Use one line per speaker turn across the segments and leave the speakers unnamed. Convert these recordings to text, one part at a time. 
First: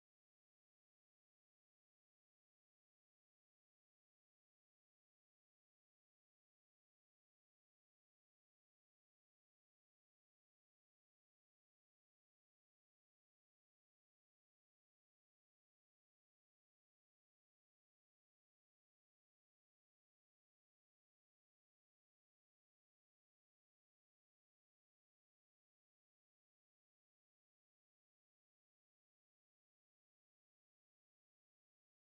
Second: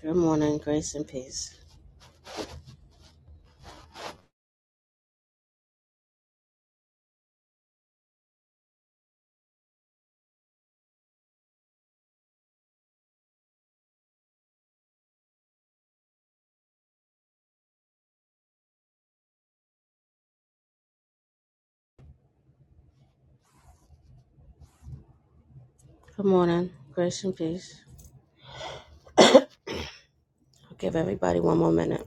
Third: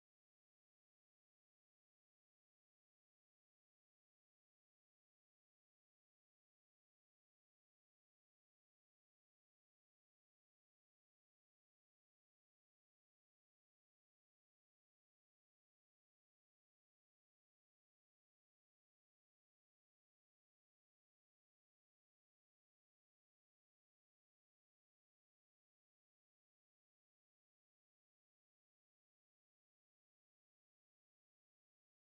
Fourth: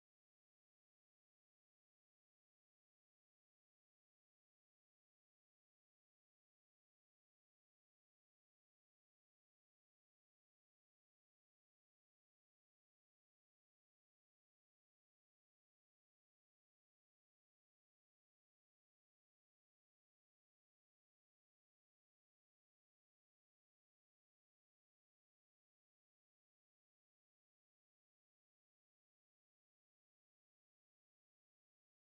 Good morning, grace and peace. Good morning, grace and peace. I'll give everybody one more minute.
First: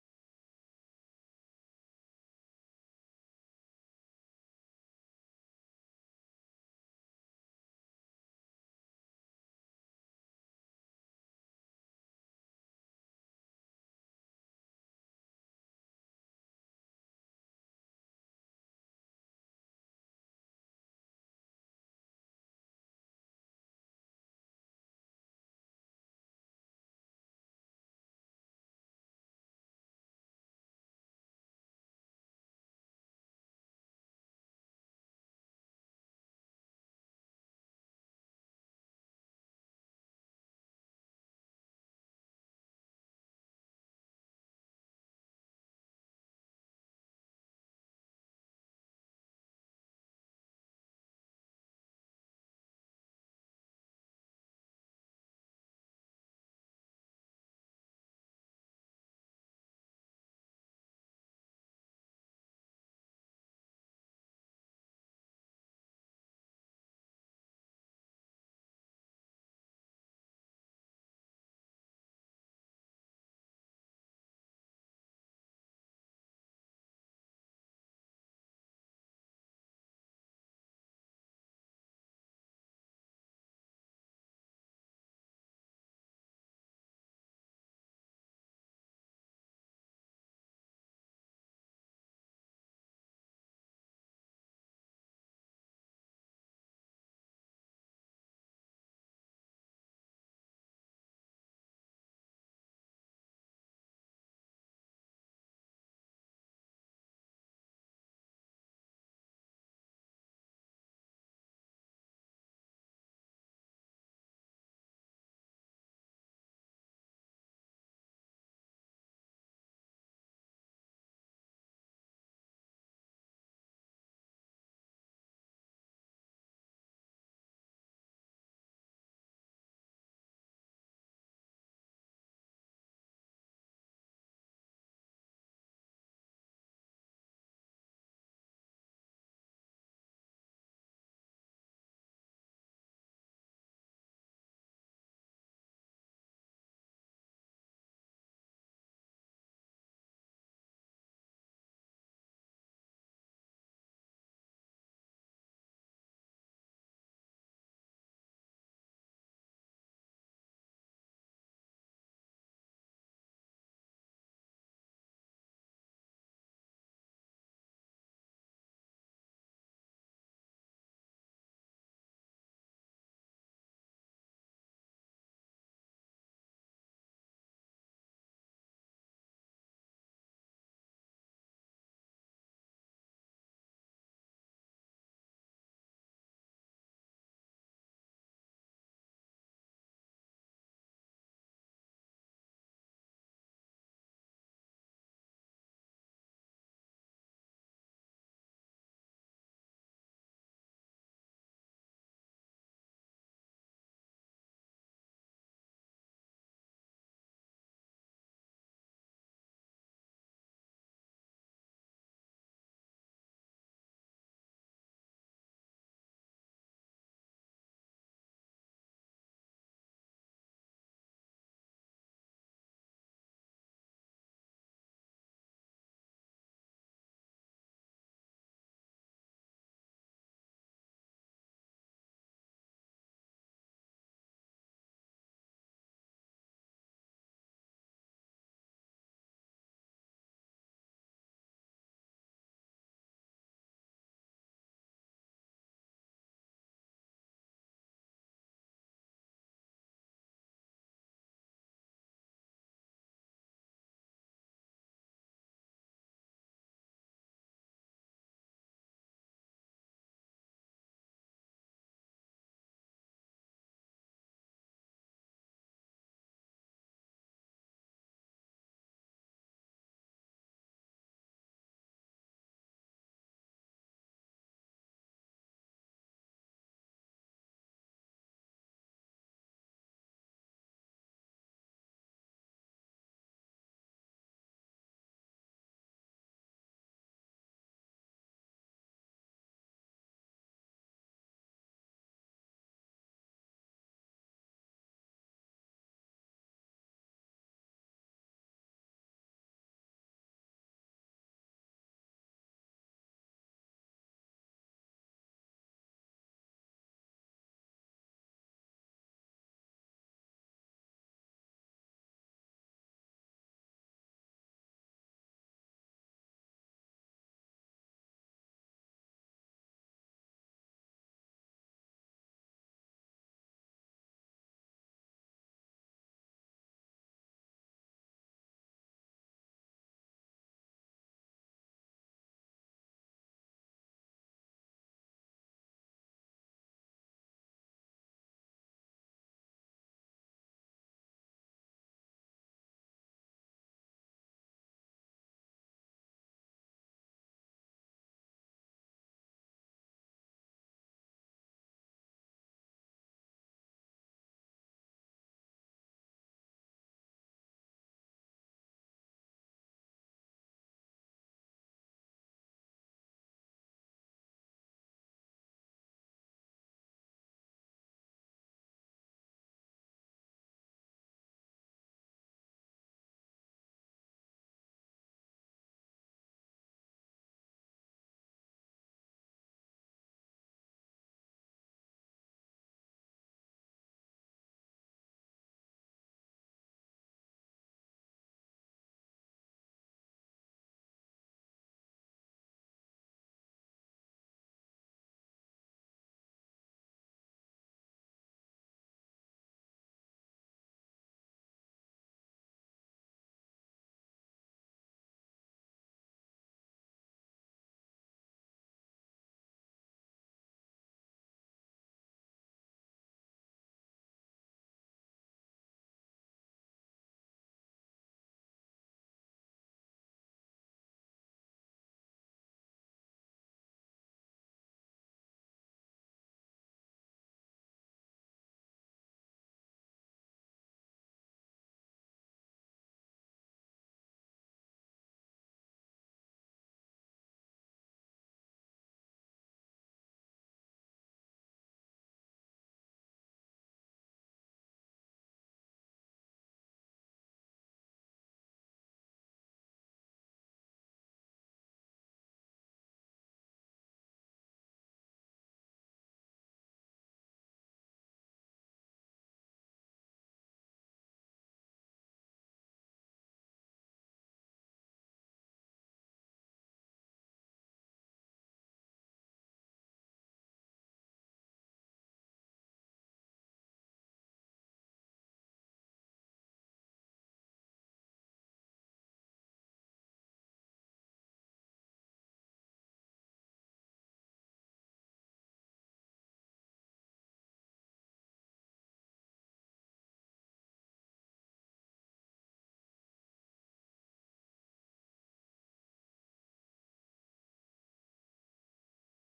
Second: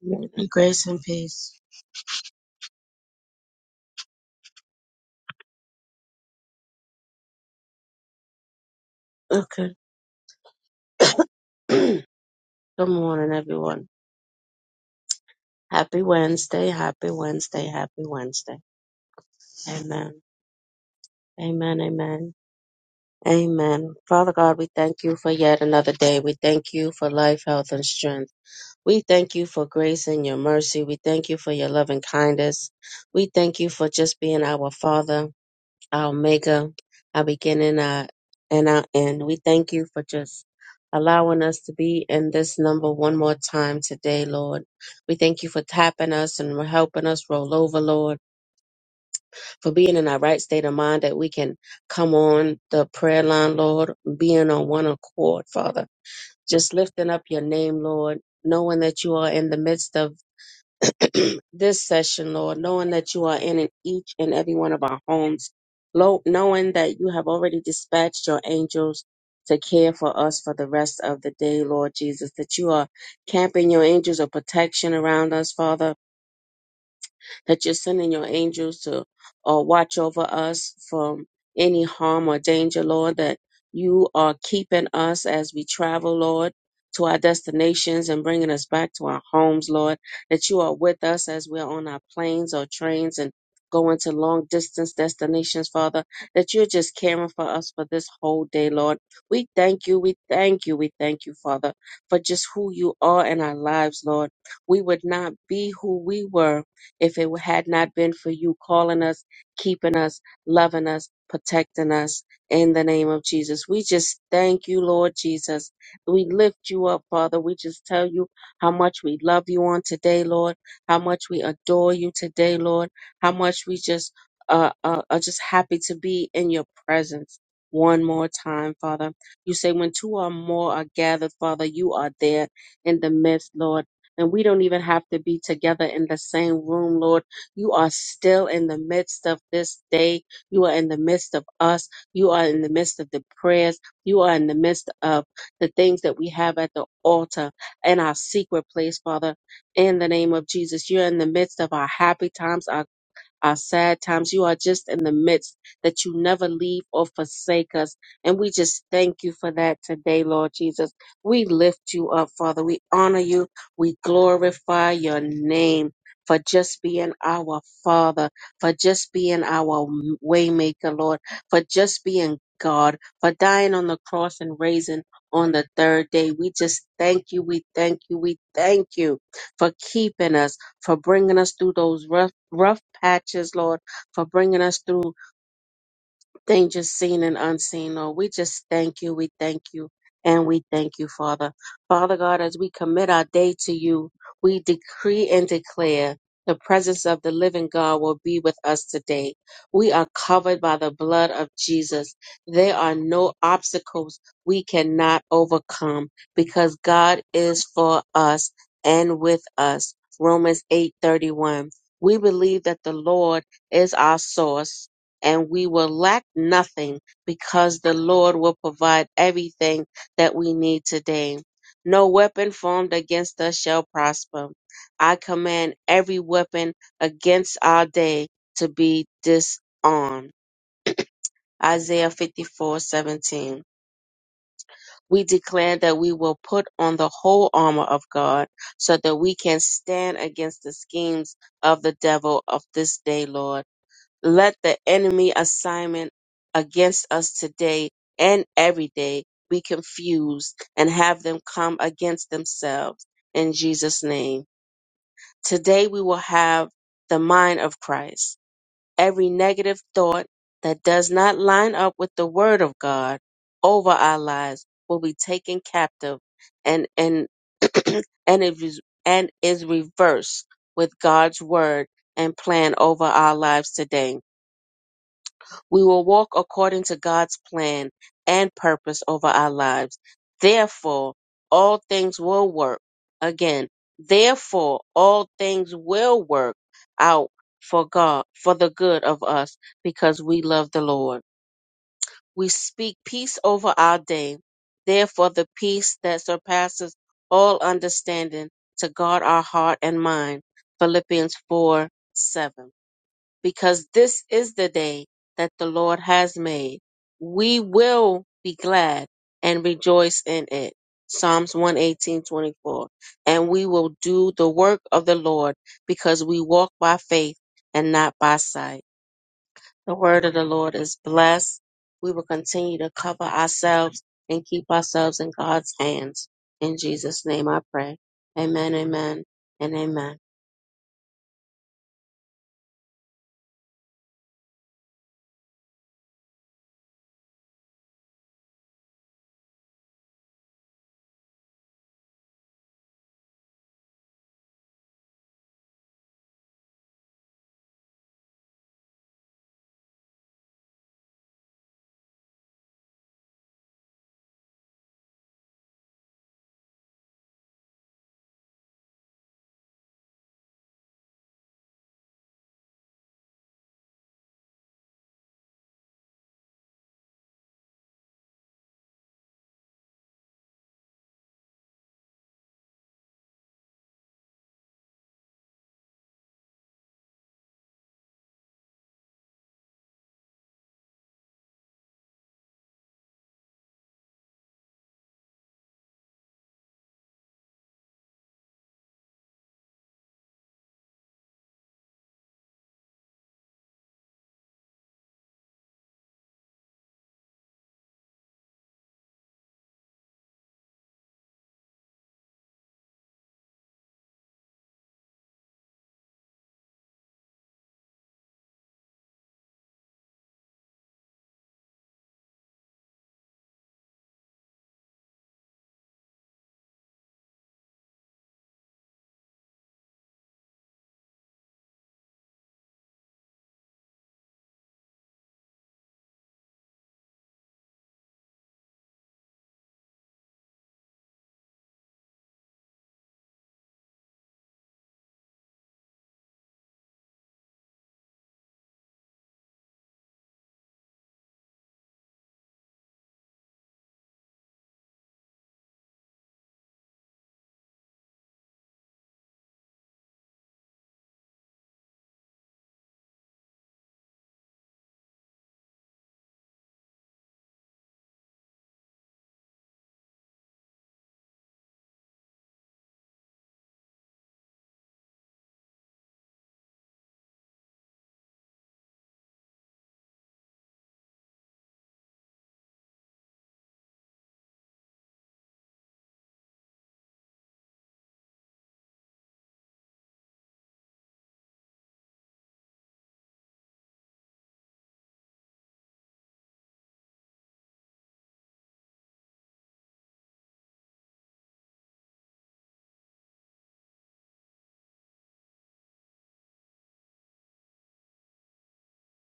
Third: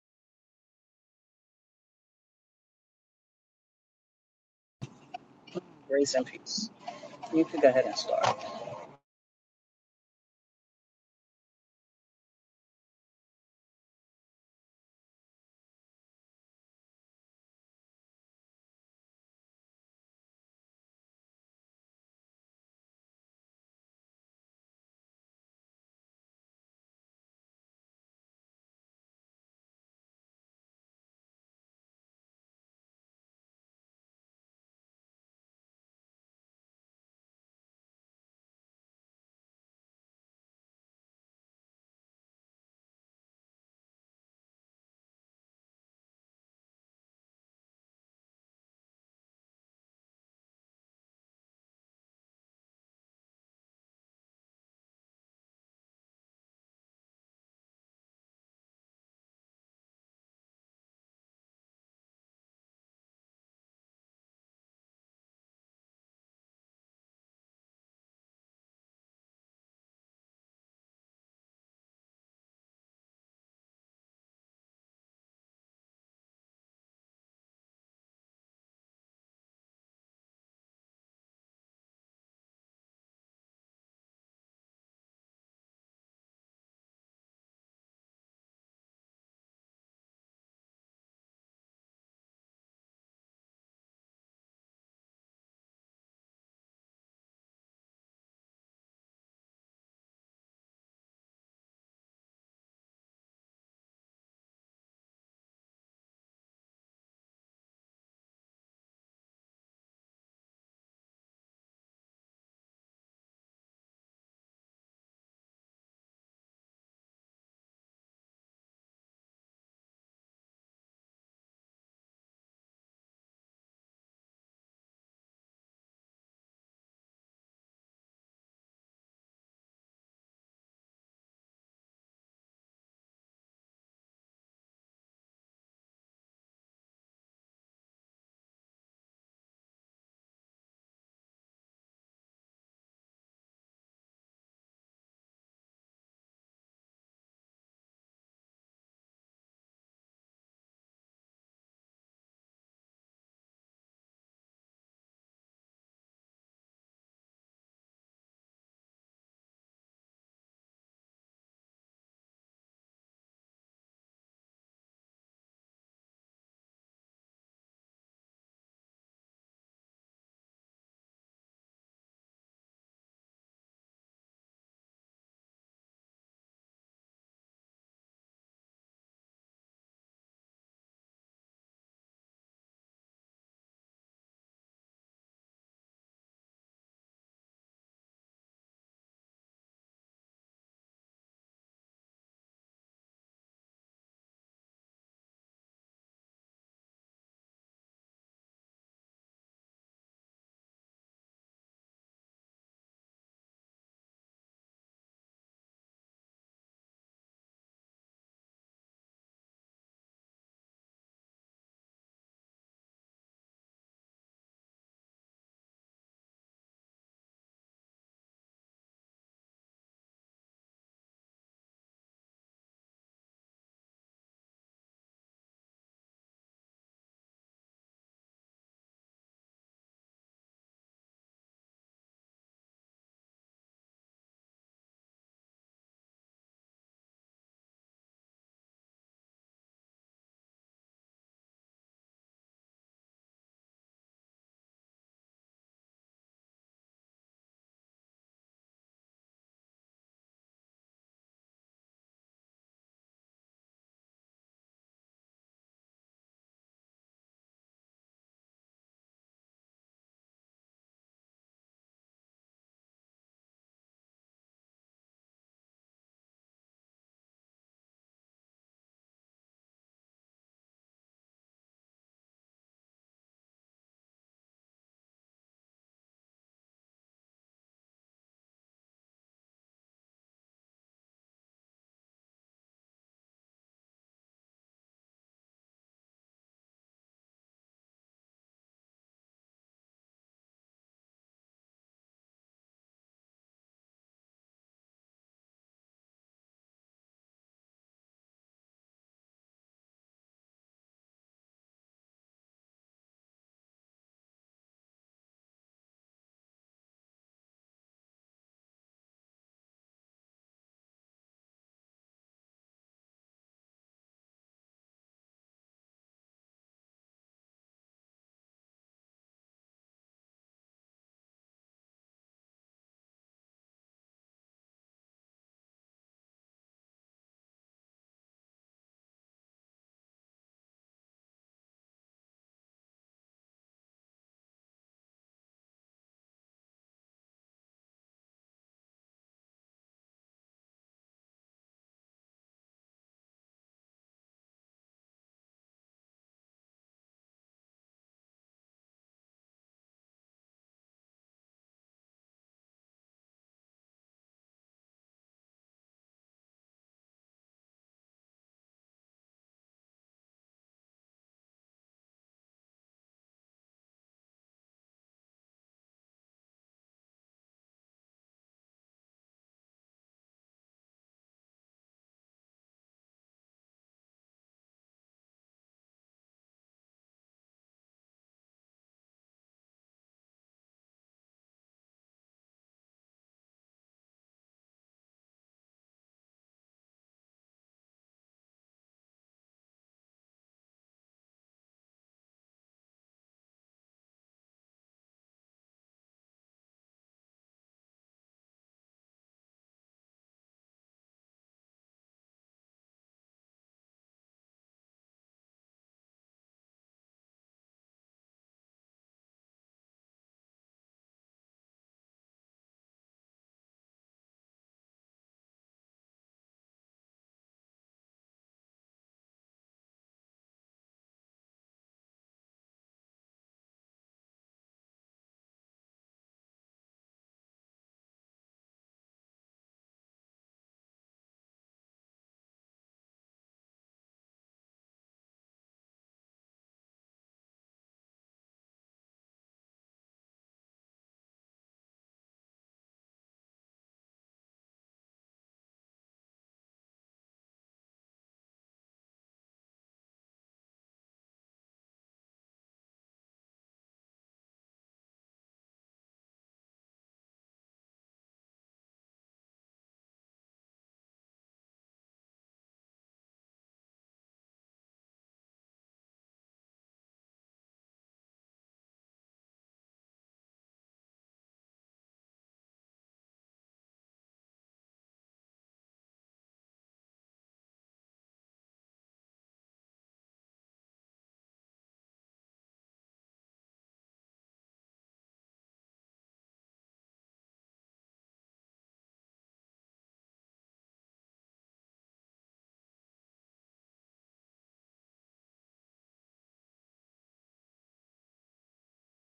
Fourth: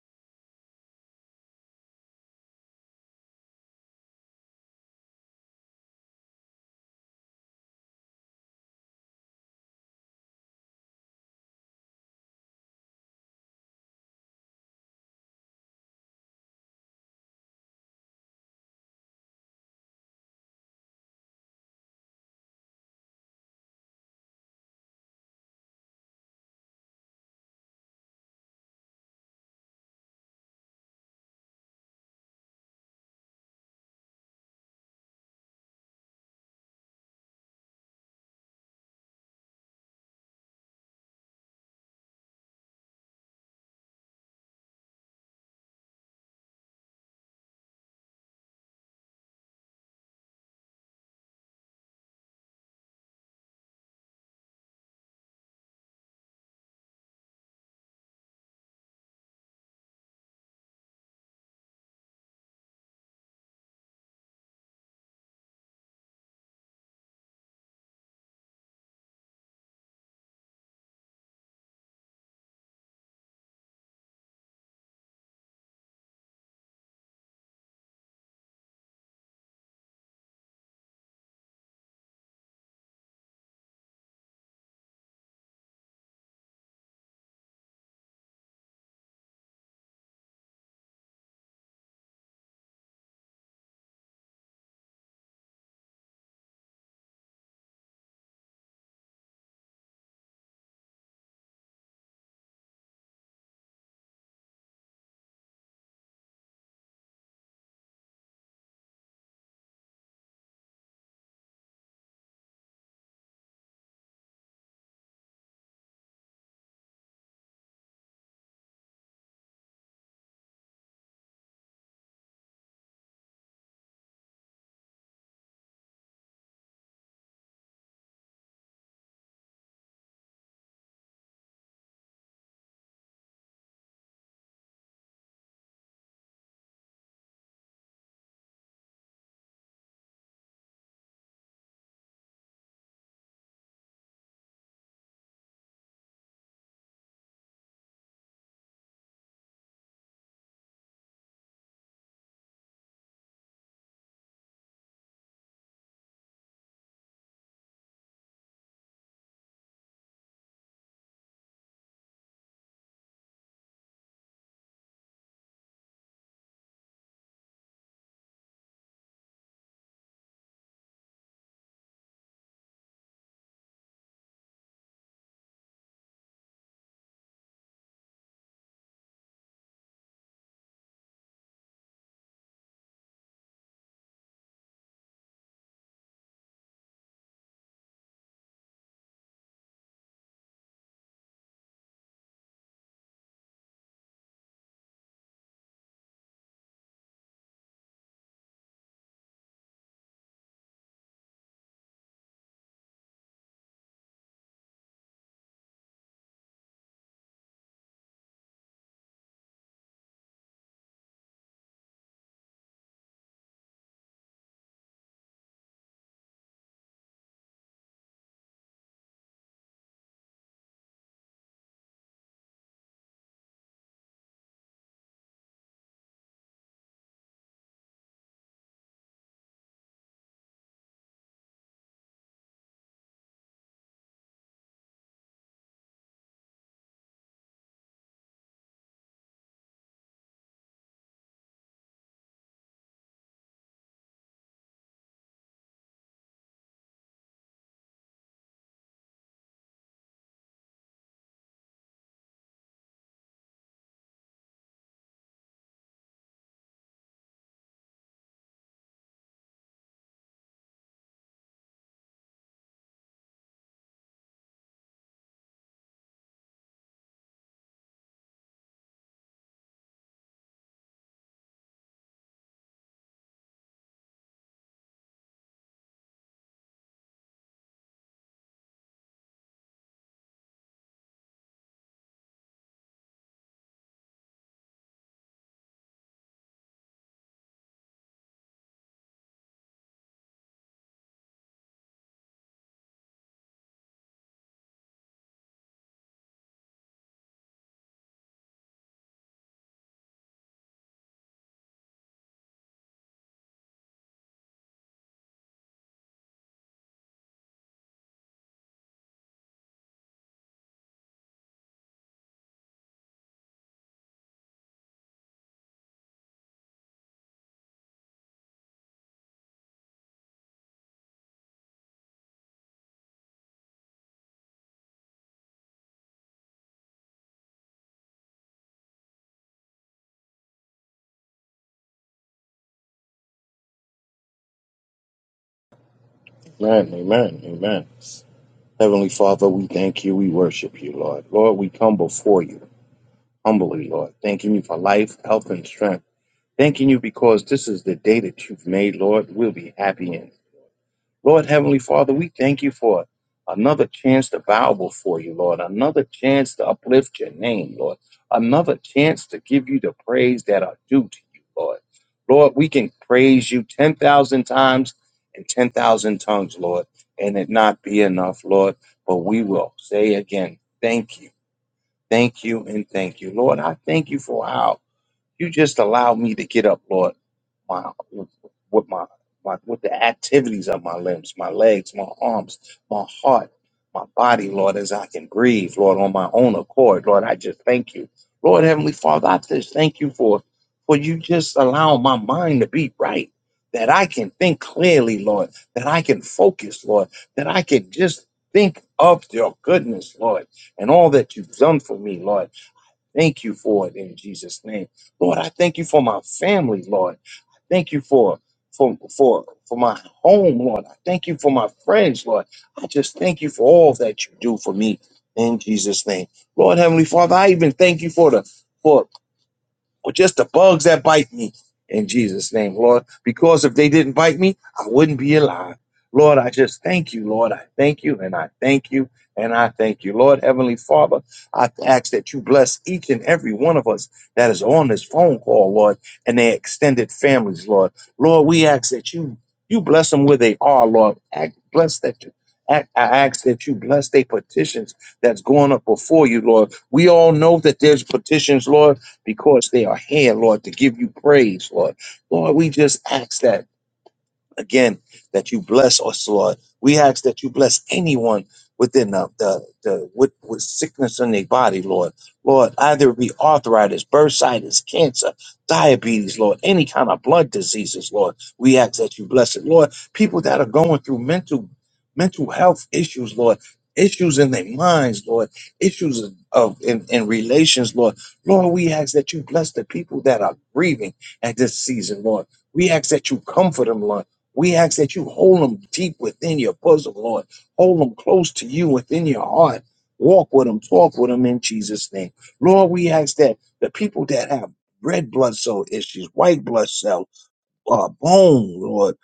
Morning, Grace and peace.
Grace and peace. You can go ahead and start.
Okay. Good morning, everyone. Happy Wednesday, happy Wednesday, happy Wednesday. Amen. Amen, amen. Amen. Father God, we thank you for yet another day. We thank you for life, health, and strength. We thank you for grace and your mercy. We thank you for your loving kindness. We thank you for just being our Father. our maker, our beginning, our and our end. We thank you for just allowing us to be in this number one more time today, Lord. We thank you for tapping us and helping us roll over, Lord, for being in our right state of mind that we can come on the prayer line, Lord, being on one accord, Father. Just lifting up your name, Lord, knowing that you are in the midst of this session, Lord, knowing that you are in it each and every one of our homes, Lo- knowing that you have already dispatched your angels to care for us for the rest of the day, Lord Jesus, that you are camping your angels of protection around us, Father that you're sending your angels to uh, watch over us from any harm or danger, Lord, that you are keeping us as we travel, Lord, to our destinations and bringing us back to our homes, Lord, that you are with us as we're on our planes or trains and going to long distance destinations, Father, that you're just caring for us for this whole day, Lord. We thank you, we thank you, we thank you, Father, for just who you are in our lives, Lord. We would not be who we were if it had not been for you calling us, keeping us, loving us, protecting us in the name of Jesus, we just thank you, Lord Jesus. We lift you up, Father. We just tell you how much we love you on today, Lord, how much we adore you today, Lord, how much we just uh, uh, are just happy to be in your presence one more time, Father. You say, when two or more are gathered, Father, you are there in the midst, Lord. And we don't even have to be together in the same room, Lord. You are still in the midst of this day. You are in the midst of us. You are in the midst of the prayers. You are in the midst of the things that we have at the altar in our secret place, Father. In the name of Jesus, you're in the midst of our happy times, our our sad times. You are just in the midst that you never leave or forsake us. And we just thank you for that today, Lord Jesus. We lift you up, Father. We honor you. We glorify your name. For just being our Father, for just being our Waymaker, Lord, for just being God, for dying on the cross and raising on the third day. We just thank you, we thank you, we thank you for keeping us, for bringing us through those rough, rough patches, Lord, for bringing us through dangers seen and unseen, Lord. We just thank you, we thank you, and we thank you, Father. Father God, as we commit our day to you, we decree and declare the presence of the living God will be with us today. We are covered by the blood of Jesus. There are no obstacles we cannot overcome because God is for us and with us. Romans 8:31. We believe that the Lord is our source and we will lack nothing because the Lord will provide everything that we need today. No weapon formed against us shall prosper. I command every weapon against our day to be disarmed. Isaiah 54:17. We declare that we will put on the whole armor of God so that we can stand against the schemes of the devil of this day, Lord. Let the enemy assignment against us today and every day be confused and have them come against themselves in Jesus' name. Today we will have the mind of Christ. Every negative thought that does not line up with the word of God over our lives will be taken captive and and and it is and is reversed with God's word and plan over our lives today. We will walk according to God's plan and purpose over our lives. Therefore, all things will work. Again, therefore, all things will work out for God, for the good of us, because we love the Lord. We speak peace over our day. Therefore, the peace that surpasses all understanding to guard our heart and mind. Philippians 4 7 because this is the day that the Lord has made. We will be glad and rejoice in it. Psalms 118:24. And we will do the work of the Lord because we walk by faith and not by sight. The word of the Lord is blessed. We will continue to cover ourselves and keep ourselves in God's hands. In Jesus' name I pray. Amen, amen, and amen.
Amen, amen, amen. Heavenly Father, we thank you. We worship you, Lord. Lord, we come before you humbly, Lord, thanking you for life, health, and strength. Thanking you because this is the day that you've made, Lord. We'll be happy in. Lord Heavenly Father, we thank you for another chance to bow before you, Lord, another chance to uplift your name, Lord, another chance to give you the praise that are due to you, Lord. Lord, we can praise you 10,000 times and 10,000 tongues, Lord, and it not be enough, Lord, but we will say again, thank you, thank you, and thank you. Lord, I thank you for how. You just allow me to get up, Lord, my with my my with the activities of my limbs, my legs, my arms, my heart, my body, Lord, as I can breathe, Lord, on my own accord, Lord. I just thank you, Lord, Heavenly Father. I just thank you for for you just allowing my mind to be right, that I can think clearly, Lord, that I can focus, Lord, that I can just think of your goodness, Lord, and all that you've done for me, Lord thank you for it in Jesus' name. Lord, I thank you for my family, Lord. I thank you for for for for my home, Lord. I thank you for my friends, Lord. I just thank you for all that you do for me in Jesus' name. Lord Heavenly Father, I even thank you for the for or just the bugs that bite me in Jesus' name, Lord. Because if they didn't bite me, I wouldn't be alive. Lord, I just thank you, Lord. I thank you and I thank you and I thank you. Lord, Heavenly Father, I ask that you bless each and every one of us that is on this phone call, Lord, and their extended families, Lord. Lord, we ask that you you bless them where they are, Lord. Act, bless that you. act- I ask that you bless their petitions that's going up before you, Lord. We all know that there's petitions, Lord, because they are here, Lord, to give you praise, Lord. Lord, we just ask that. Again, that you bless us, Lord. We ask that you bless anyone within the, the, the with, with sickness in their body, Lord. Lord, either it be arthritis, bursitis, cancer, diabetes, Lord, any kind of blood diseases, Lord. We ask that you bless it, Lord. People that are going through mental mental health issues, Lord, issues in their minds, Lord, issues of of- in, in relations, Lord. Lord, we ask that you bless the people that are grieving at this season, Lord. We ask that you comfort them, Lord we ask that you hold them deep within your bosom, Lord. Hold them close to you within your heart. Walk with them, talk with them in Jesus' name. Lord, we ask that the people that have red blood cell issues, white blood cell, uh, bone, Lord,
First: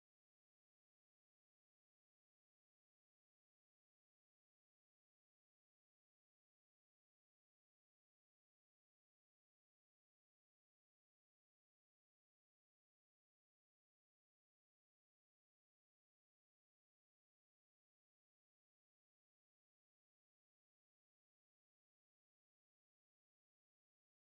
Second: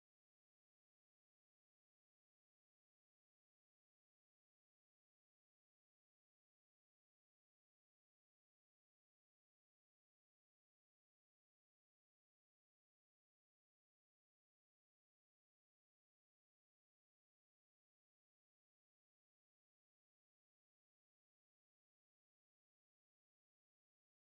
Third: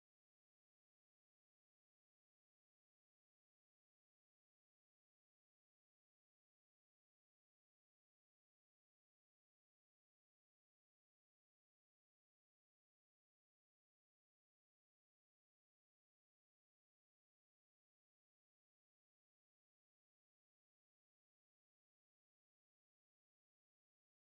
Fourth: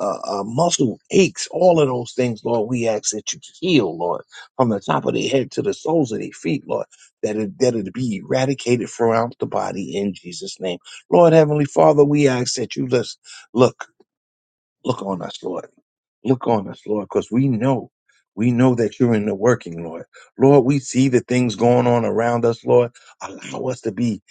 uh, uh, muscle aches, all of those things, Lord, we ask that you heal, Lord, from the top of their head to the soles of their feet, Lord, that it, that it be eradicated throughout the body in Jesus' name. Lord, Heavenly Father, we ask that you just look, look on us, Lord Look on us, Lord, because we know, we know that you're in the working, Lord. Lord, we see the things going on around us, Lord. Allow us to be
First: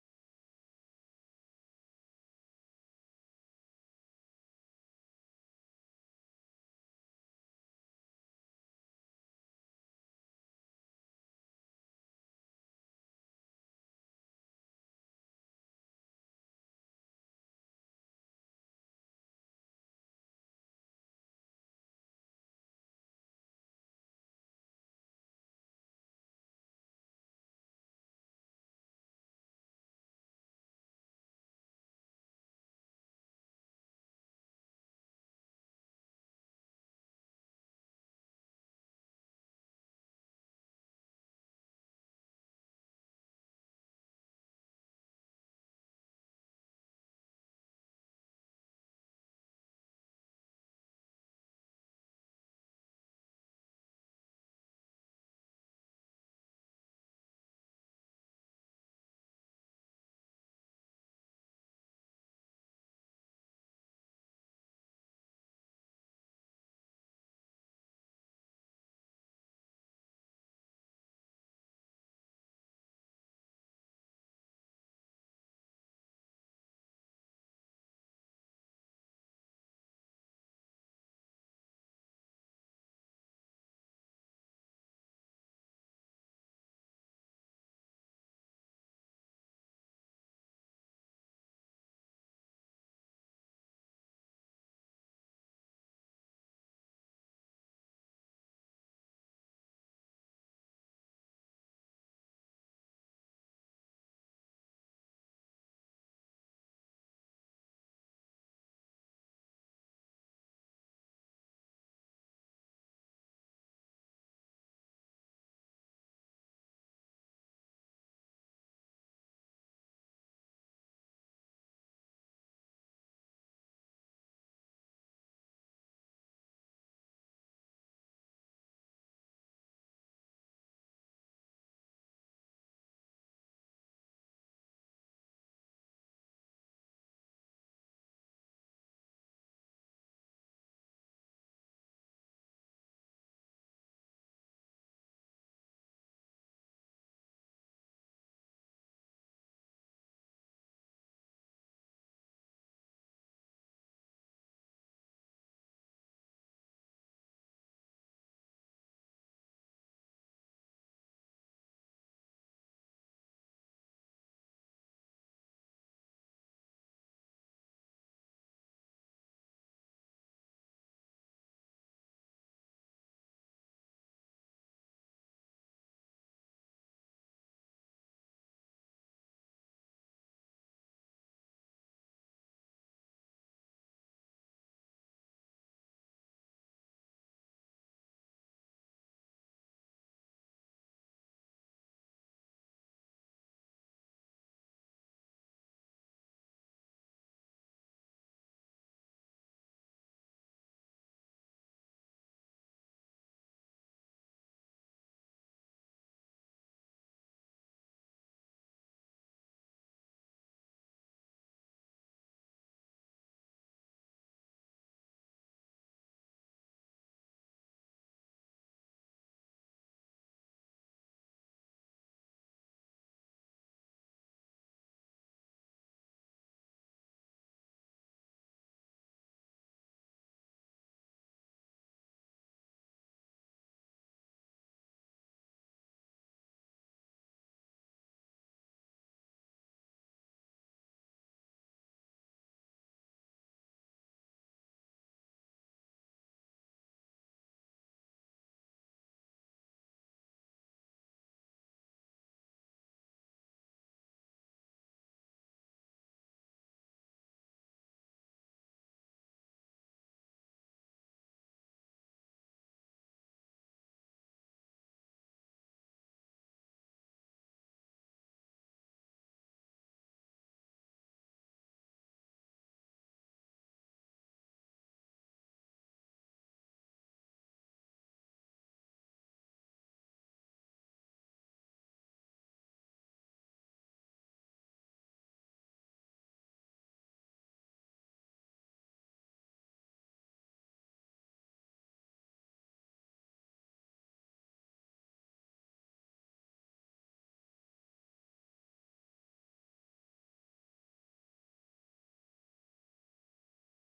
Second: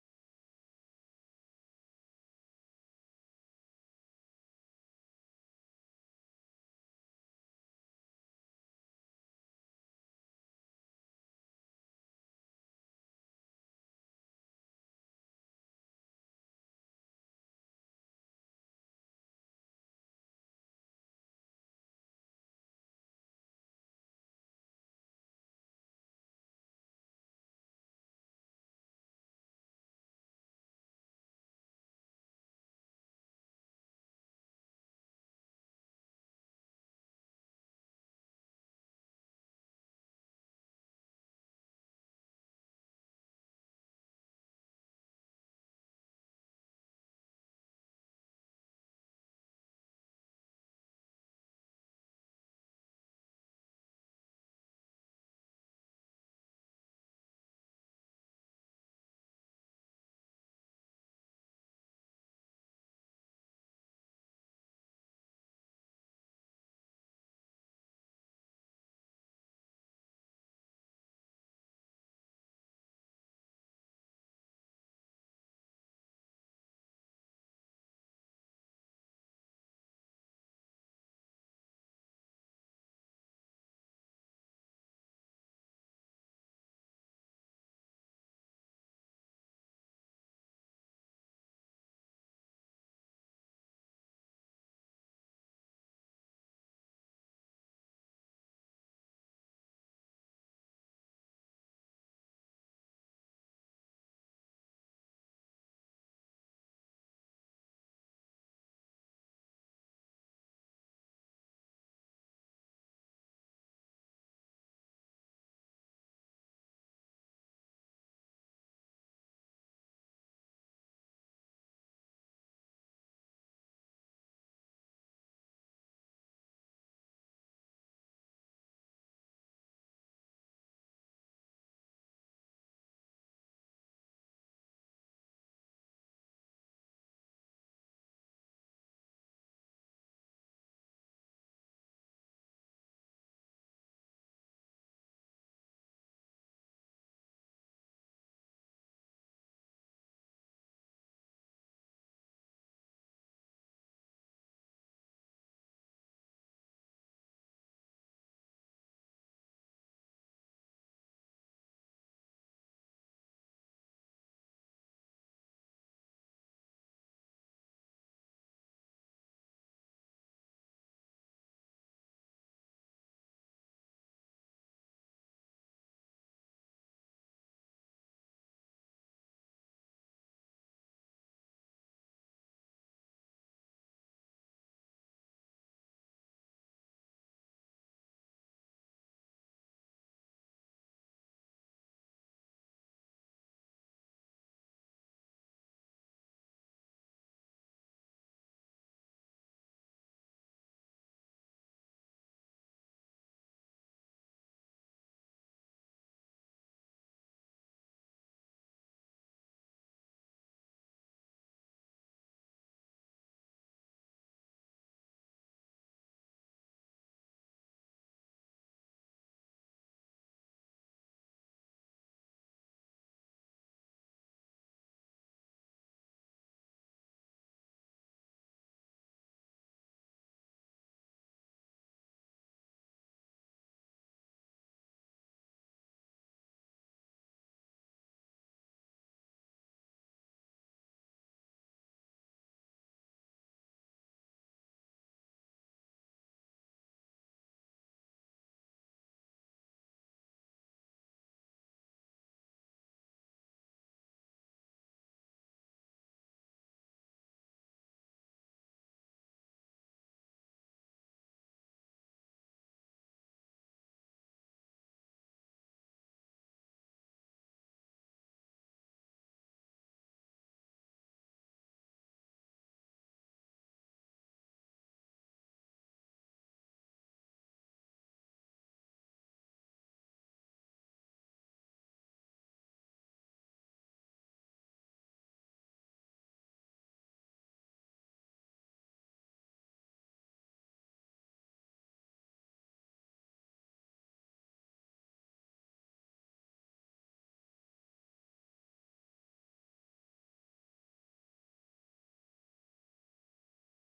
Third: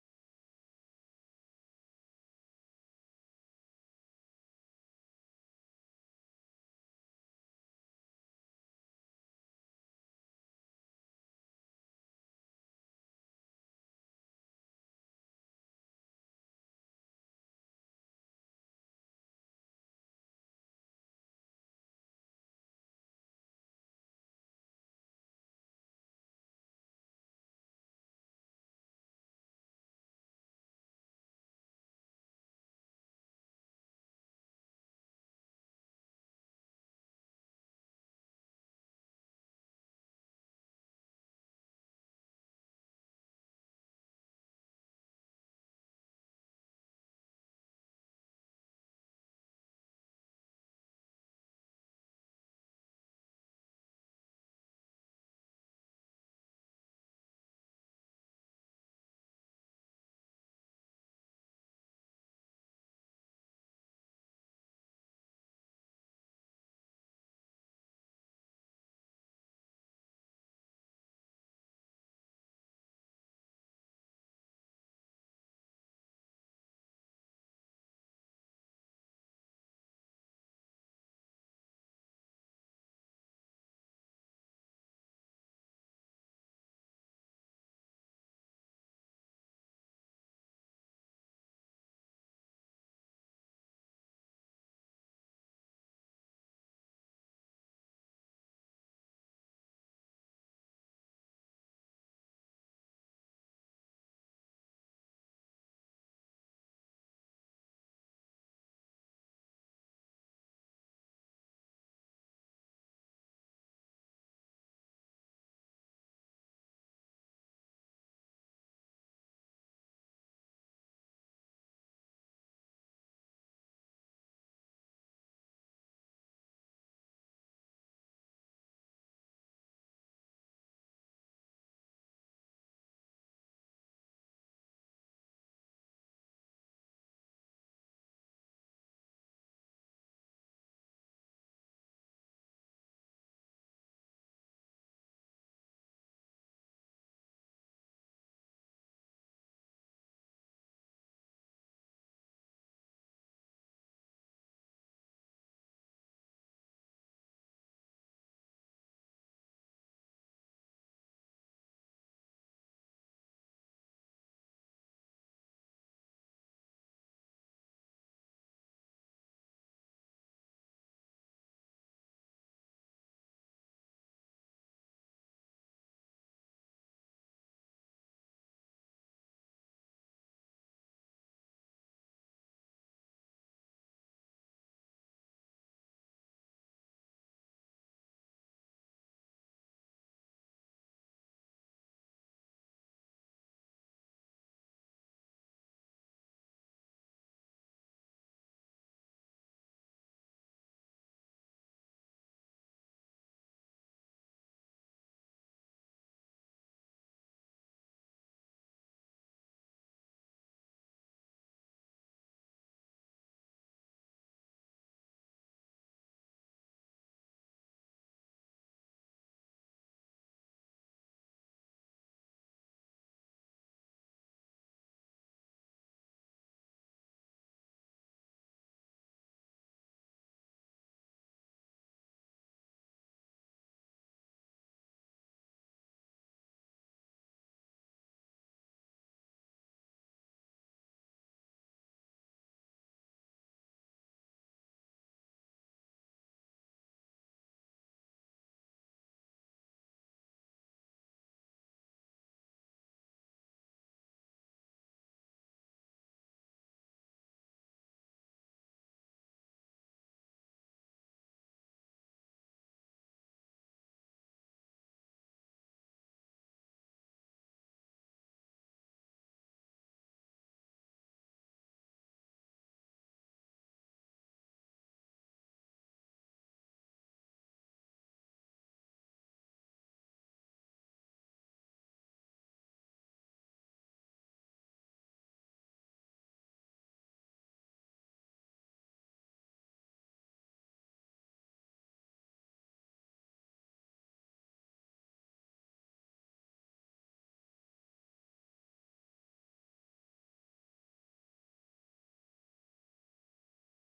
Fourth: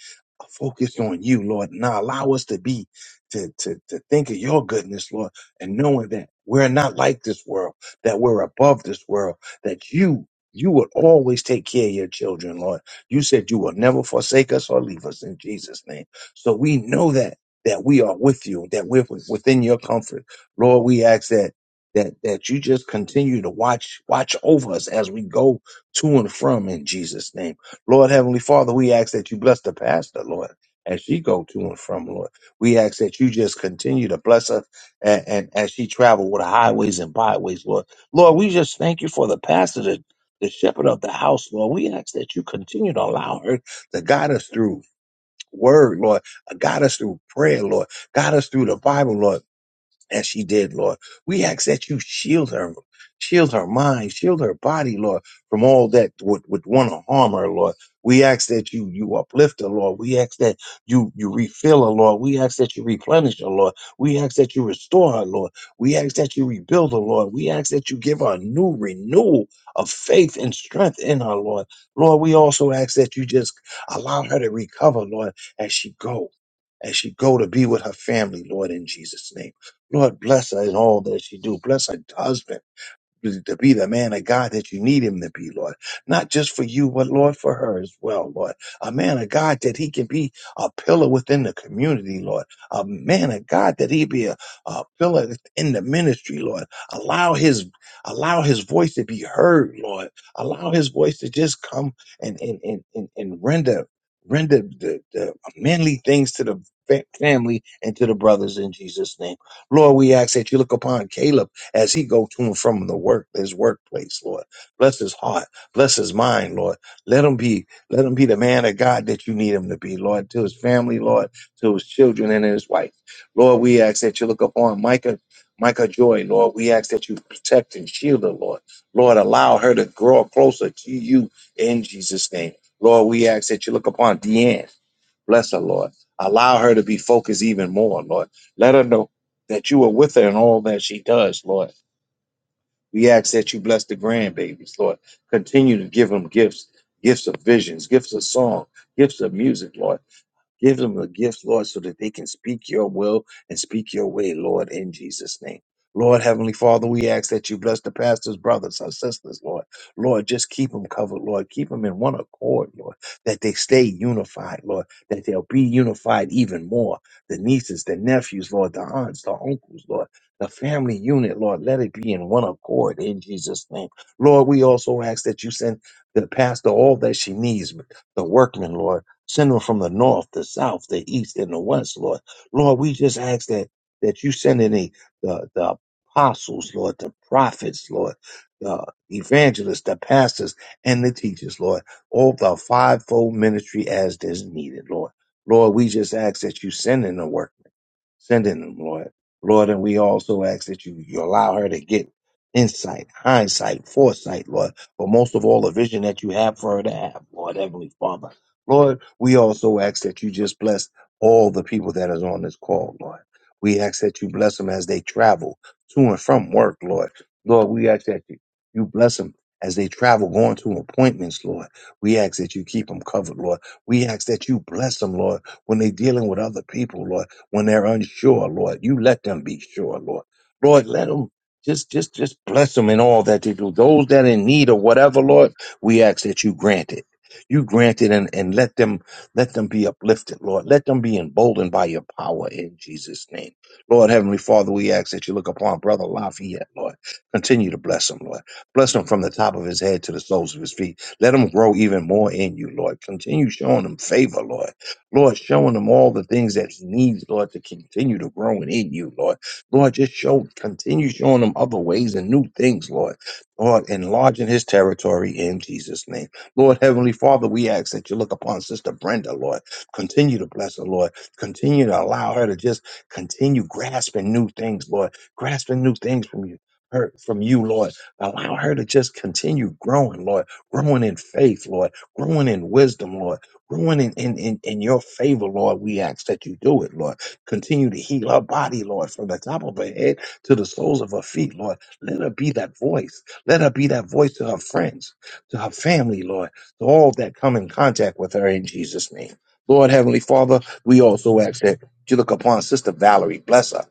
focused on you, Lord. Now allow us to be, to, to, to think of your goodness, Lord, and knowing that we're not like this world, that we're above this world, that you, you would always take care of your children, Lord. You said you will never forsake us or leave us in Jesus' name. So we know that, that we are with you, that we're within your comfort. Lord, we ask that that that you just continue to watch watch over us as we go to and from in Jesus name. Lord heavenly Father, we ask that you bless the pastor, Lord, as she go to and from, Lord. We ask that you just continue to bless her and, and as she travel with the highways and byways, Lord. Lord, we just thank you for the pastor the the shepherd of the house, Lord, we ask that you continue to allow her to guide us through word, Lord, uh, guide us through prayer, Lord, guide us through the Bible, Lord as she did, Lord. We ask that you shield her, shield her mind, shield her body, Lord, from all that would, would want to harm her, Lord. We ask that you you uplift her, Lord. We ask that you you refill her, Lord. We ask that you replenish her, Lord. We ask that you restore her, Lord. We ask that you rebuild her, Lord. We ask that you give her a new renewal of faith and strength in her, Lord. Lord, we also ask that you just allow her to recover, Lord, as she go as she go to be with her family, Lord, in Jesus' name. Lord, bless her in all that she do. Bless her husband to be the man of God that you need him to be, Lord. Not just for you, but Lord, for her as well, Lord. A man of God that he can be a pillar within the community, Lord. A man of God that he be a, a pillar in the ministry, Lord. Allow his allow his voice to be heard, Lord. Allow his voice to just come and and and and, and render render the, the manly things to the fa- family and to the brothers in Jesus' name. Lord, we ask that you look upon Caleb as he go to and from the work, his workplace, Lord. Bless his heart. Bless his mind, Lord. Let him be, let him be the man of God that you need him to be, Lord, to his family, Lord, to his children and his wife. Lord, we ask that you look upon Micah, Micah Joy, Lord. We ask that you protect and shield her, Lord. Lord, allow her to grow closer to you in Jesus' name. Lord, we ask that you look upon Deanne. Bless her, Lord. Allow her to be focused even more, Lord. Let her know that you are with her in all that she does, Lord. We ask that you bless the grandbabies, Lord. Continue to give them gifts, gifts of visions, gifts of song, gifts of music, Lord. Give them the gift, Lord, so that they can speak your will and speak your way, Lord, in Jesus' name. Lord, Heavenly Father, we ask that you bless the pastors, brothers, our sisters, Lord. Lord, just keep them covered, Lord. Keep them in one accord, Lord, that they stay unified, Lord, that they'll be unified even more. The nieces, the nephews, Lord, the aunts, the uncles, Lord, the family unit, Lord, let it be in one accord in Jesus' name. Lord, we also ask that you send the pastor all that she needs, the workmen, Lord. Send them from the north, the south, the east, and the west, Lord. Lord, we just ask that that you send in the, the, the apostles, Lord, the prophets, Lord, the evangelists, the pastors, and the teachers, Lord. All the fivefold ministry as is needed, Lord. Lord, we just ask that you send in the workmen, send in them, Lord. Lord, and we also ask that you, you allow her to get insight, hindsight, foresight, Lord, but most of all, the vision that you have for her to have, Lord, Heavenly Father. Lord, we also ask that you just bless all the people that is on this call, Lord. We ask that you bless them as they travel to and from work, Lord. Lord, we ask that you, you bless them as they travel going to appointments, Lord. We ask that you keep them covered, Lord. We ask that you bless them, Lord, when they're dealing with other people, Lord, when they're unsure, Lord. You let them be sure, Lord. Lord, let them just just just bless them in all that they do. Those that in need of whatever, Lord, we ask that you grant it you granted and, and let them let them be uplifted, Lord. Let them be emboldened by your power in Jesus' name. Lord Heavenly Father, we ask that you look upon Brother Lafayette, Lord. Continue to bless him, Lord. Bless him from the top of his head to the soles of his feet. Let him grow even more in you, Lord. Continue showing him favor, Lord. Lord, showing him all the things that he needs, Lord, to continue to grow in you, Lord. Lord, just show, continue showing him other ways and new things, Lord. Lord, enlarging his territory in Jesus' name. Lord Heavenly Father, we ask that you look upon Sister Brenda, Lord. Continue to bless her, Lord. Continue to allow her to just continue grasping new things, Lord. Grasping new things from you. Her, from you, Lord. Allow her to just continue growing, Lord. Growing in faith, Lord. Growing in wisdom, Lord. Growing in, in, in, in your favor, Lord. We ask that you do it, Lord. Continue to heal her body, Lord, from the top of her head to the soles of her feet, Lord. Let her be that voice. Let her be that voice to her friends to her family, Lord, to all that come in contact with her in Jesus' name. Lord, Heavenly Father, we also ask that you look upon Sister Valerie, bless her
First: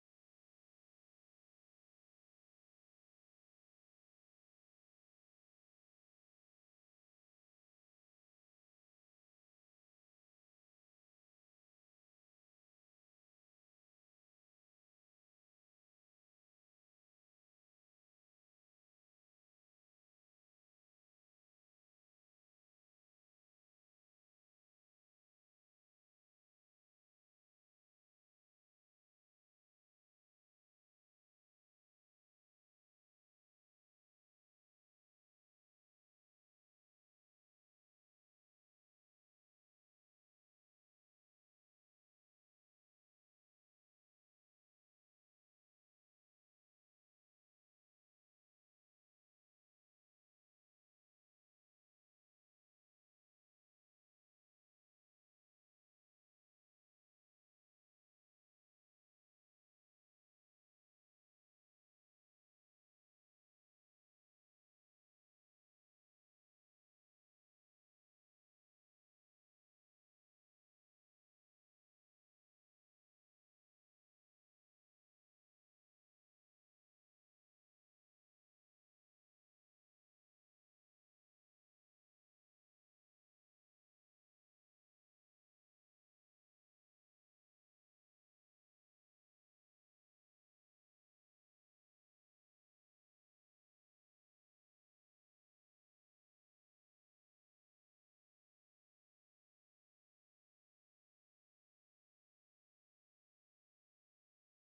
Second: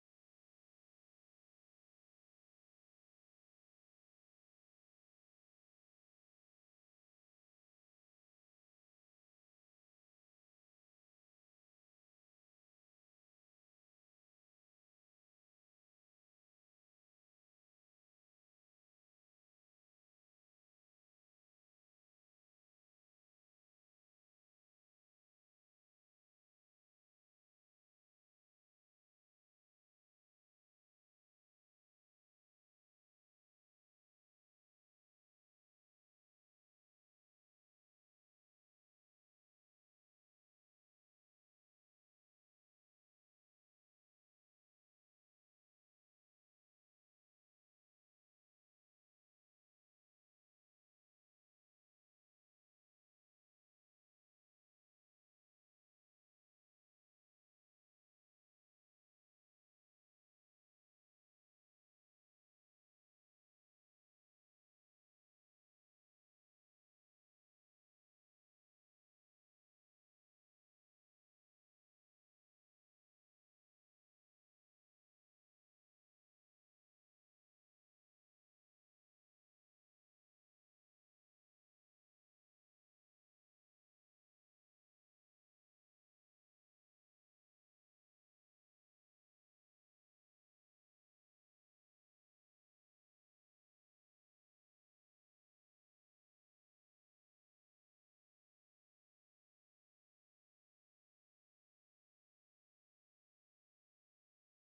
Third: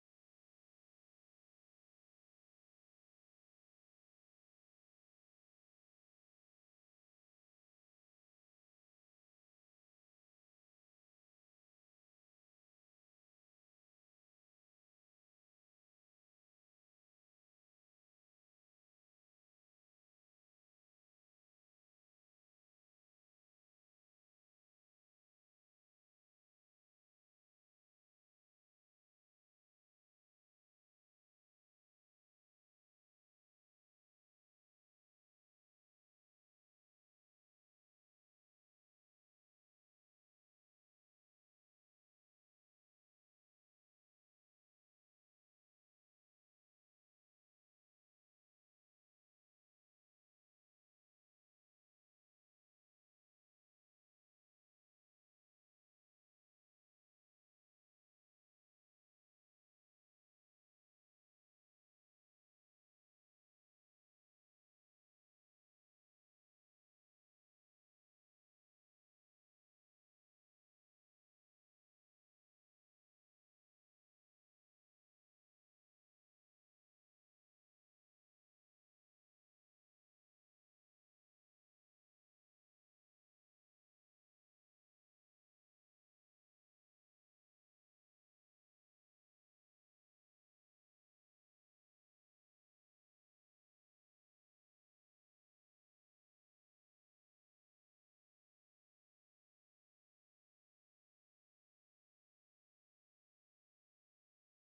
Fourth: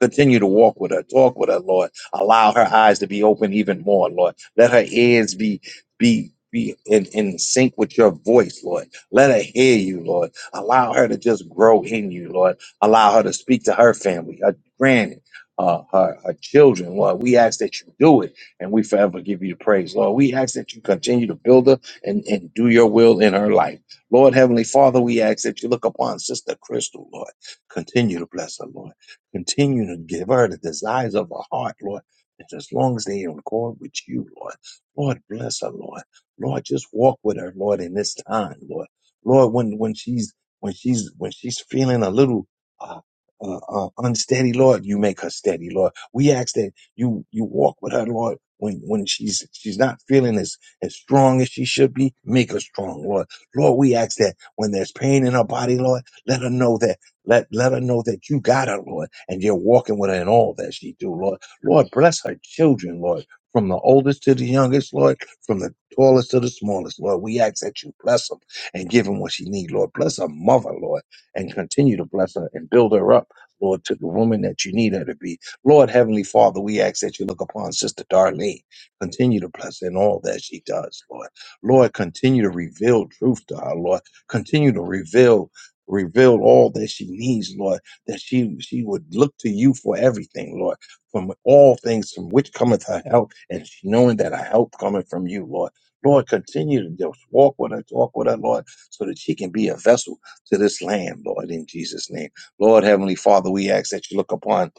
Continue to walk with her, talk with her, Lord. Allow her eyes to be open even more, Lord. Let her ears be be be in, in sync with your voice, Lord. Let her hear you, Lord. Allow her to just grow in you, Lord. Allow her to speak to her family, her granny, uh, her, her children, Lord. We ask that you do it and we forever give you the praise, Lord. We ask that you continue to build her and, and do your will in her life. Lord, Heavenly Father, we ask that you look upon Sister Crystal, Lord. Continue to bless her, Lord. Continue to give her the desires of her heart, Lord. And as long as they are in accord with you, Lord, Lord, bless her, Lord. Lord, just walk with her, Lord, in this time, Lord. Lord, when when she's when she's when she's feeling a little uh, uh, uh, unsteady, Lord, you make her steady, Lord. We ask that you you walk with her, Lord. When when she's she's not feeling as as strong as she should be, make her strong, Lord. Lord, we ask that when there's pain in her body, Lord, let her know that. Let let her know that you got her, Lord, and you're walking with her in all that she do, Lord. Lord, bless her children, Lord, from the oldest to the youngest, Lord, from the tallest to the smallest, Lord. We ask that you bless them and give them what she need, Lord. Bless her mother, Lord, and continue to bless her and build her up. Lord, to the woman that you need her to be. Lord, Heavenly Father, we ask that you look upon Sister Darlene. Continue to bless her in all that she does, Lord. Lord, continue to reveal truth to her, Lord. Continue to reveal reveal all that she needs, Lord, that she she would look to you for everything, Lord, from all things from which cometh her help, and she knowing that her help cometh from you, Lord. Lord, continue to just walk with her, talk with her, Lord, so that she can be a vessel to this land, Lord, in Jesus' name. Lord, Heavenly Father, we ask that you look upon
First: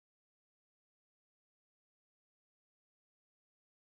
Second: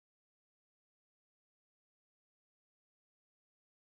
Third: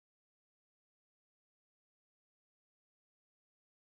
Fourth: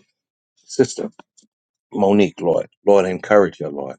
Sister Monique, Lord. Lord, encourage her, Lord.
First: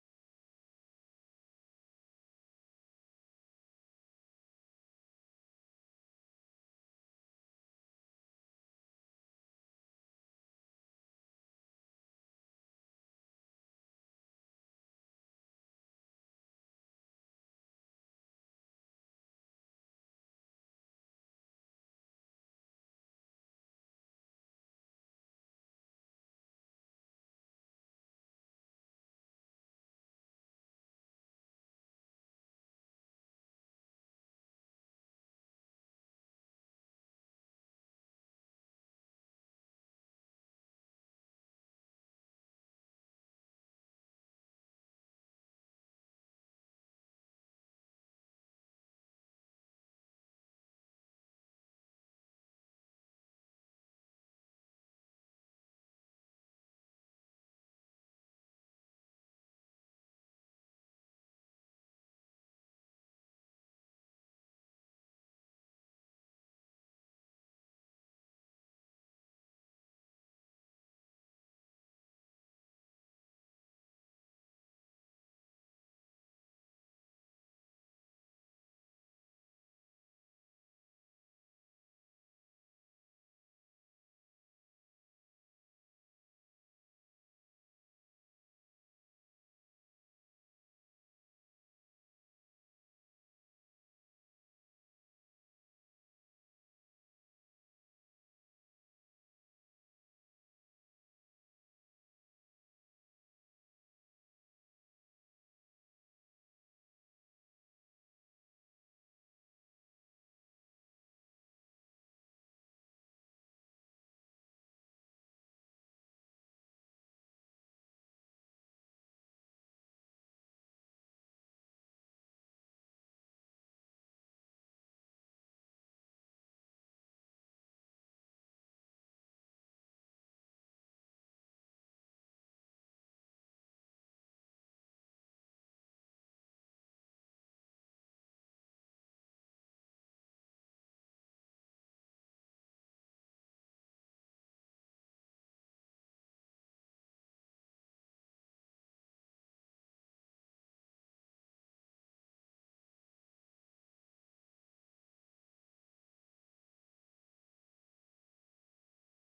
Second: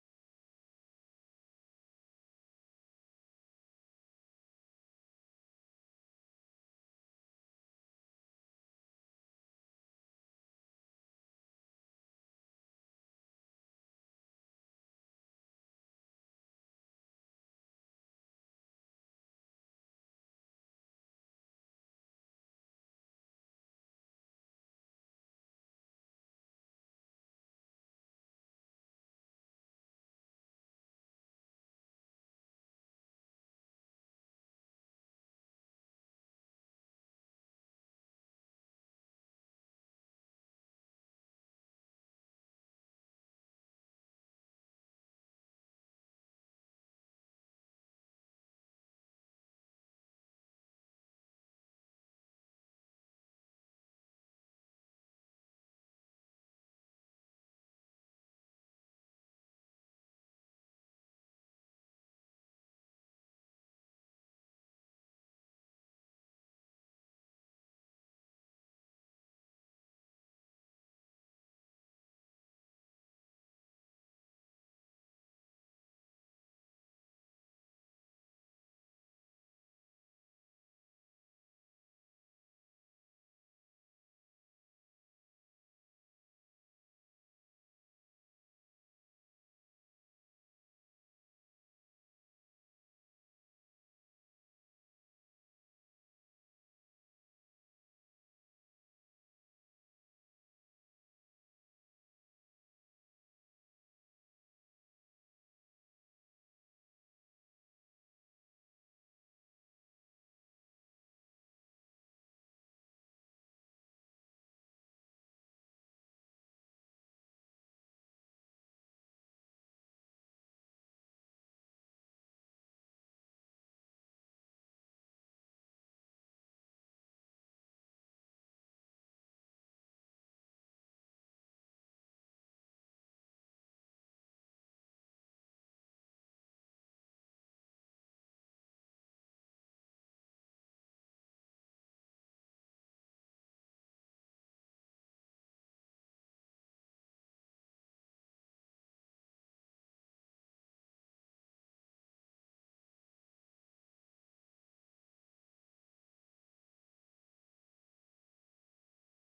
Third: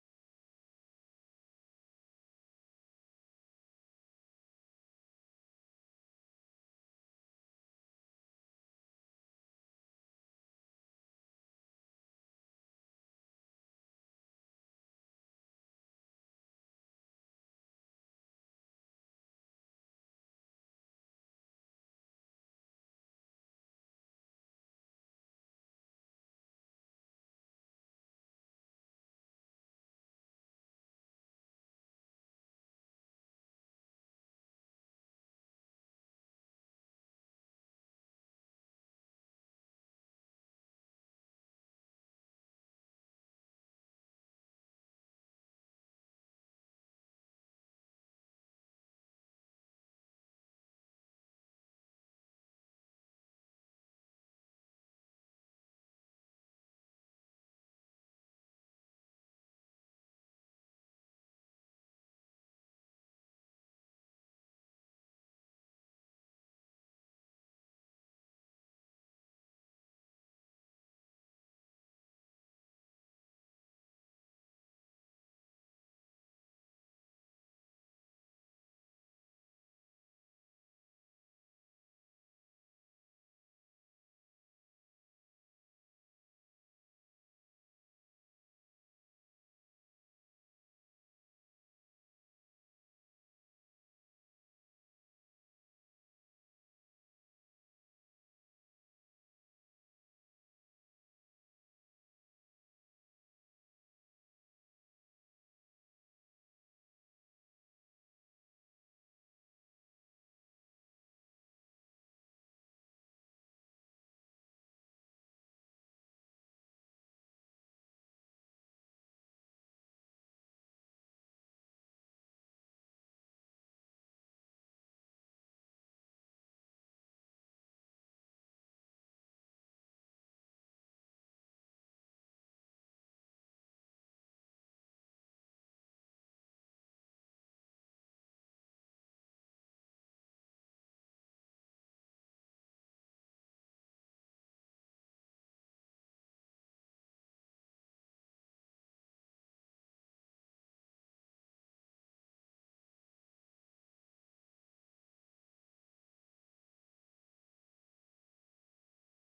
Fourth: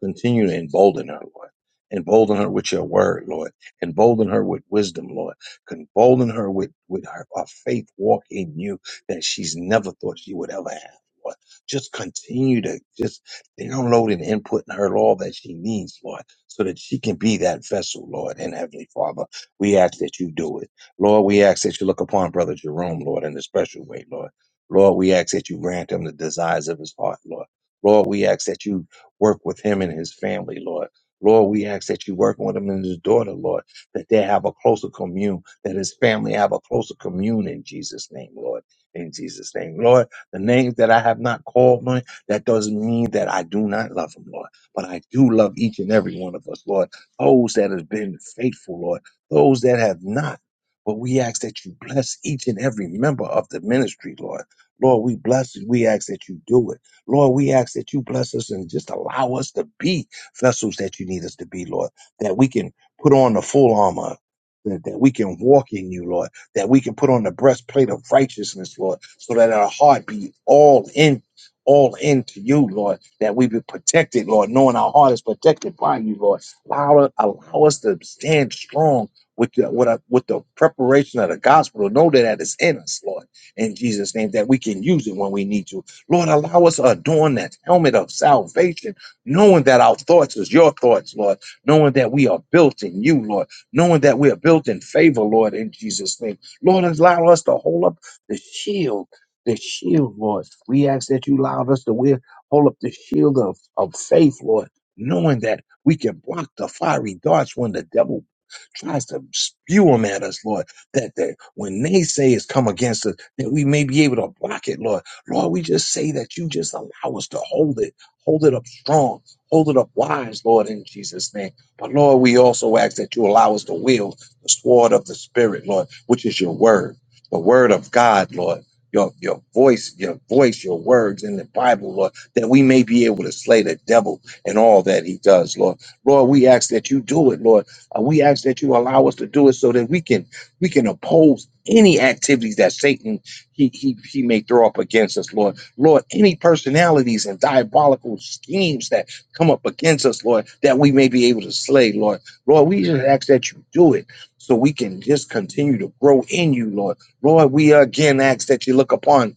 Continue to embolden her, Lord. Embolden her with your word, Lord. Embolden her with wisdom, Lord. Embolden her with, with her, a faith walk in you that she's never thought she would ever have, Lord. Just continue to just download and input in her all that she needs, Lord, so that she can be that vessel, Lord. And Heavenly Father, we ask that you do it. Lord, we ask that you look upon Brother Jerome, Lord, in a special way, Lord. Lord, we ask that you grant him the desires of his heart, Lord. Lord, we ask that you Work with him and his family, Lord. Lord, we ask that you work with him and his daughter, Lord, that they have a closer commune, that his family have a closer commune in Jesus' name, Lord. In Jesus' name, Lord, the names that I have not called, Lord, that doesn't mean that I do not love them, Lord, but I do love each and every one of us, Lord. Those that have been faithful, Lord, those that have not. But we ask that you bless each and every member of the ministry, Lord. Lord, we bless you. We ask that you do it. Lord, we ask that you bless us and just allow us to be vessels that you need us to be, Lord, that we can put on the full armor. That, that we can walk in you, Lord, that we can put on the breastplate of righteousness, Lord, so that our heart be all in, all into you, Lord, that we be protected, Lord, knowing our heart is protected by you, Lord. Allow, allow us to stand strong with the, with, our, with the preparation of the gospel, know that that is in us, Lord in Jesus' name, that we can use it when we need to. Lord, allow us to adorn that helmet of salvation, knowing that our thoughts is your thoughts, Lord, knowing that we are built in you, Lord, knowing that we are built in favor, Lord, in Jesus' name. Lord, allow us to hold up the shield, the shield, Lord. We ask that you allow us to wear, hold up the shield of, of faith, Lord, knowing that we can block the fiery darts when the devil tries to spew them at us, Lord, that, that when they say it's come against us, that we may be able to block it, Lord. Lord, we just say that you just allow us to hold it, hold it up strong, hold it up wise, Lord, in Jesus' name. But Lord, we also ask that you allow us to wield the sword of the Spirit, Lord, which is your word, the word of God, Lord. Your, your voice, your voice, your words in the Bible, Lord, that we may be able to slay the devil and all that he does, Lord. Lord, we ask that you do it, Lord and we ask that you allow us to do it so that we can we can oppose any activities that Satan he he he may throw up against us, Lord. Lord, any personalities and diabolical schemes that come up against us, Lord, that we may be able to slay, Lord. Lord, we just ask that you do it so we can just continue to grow in you, Lord. Lord, we again ask that you look upon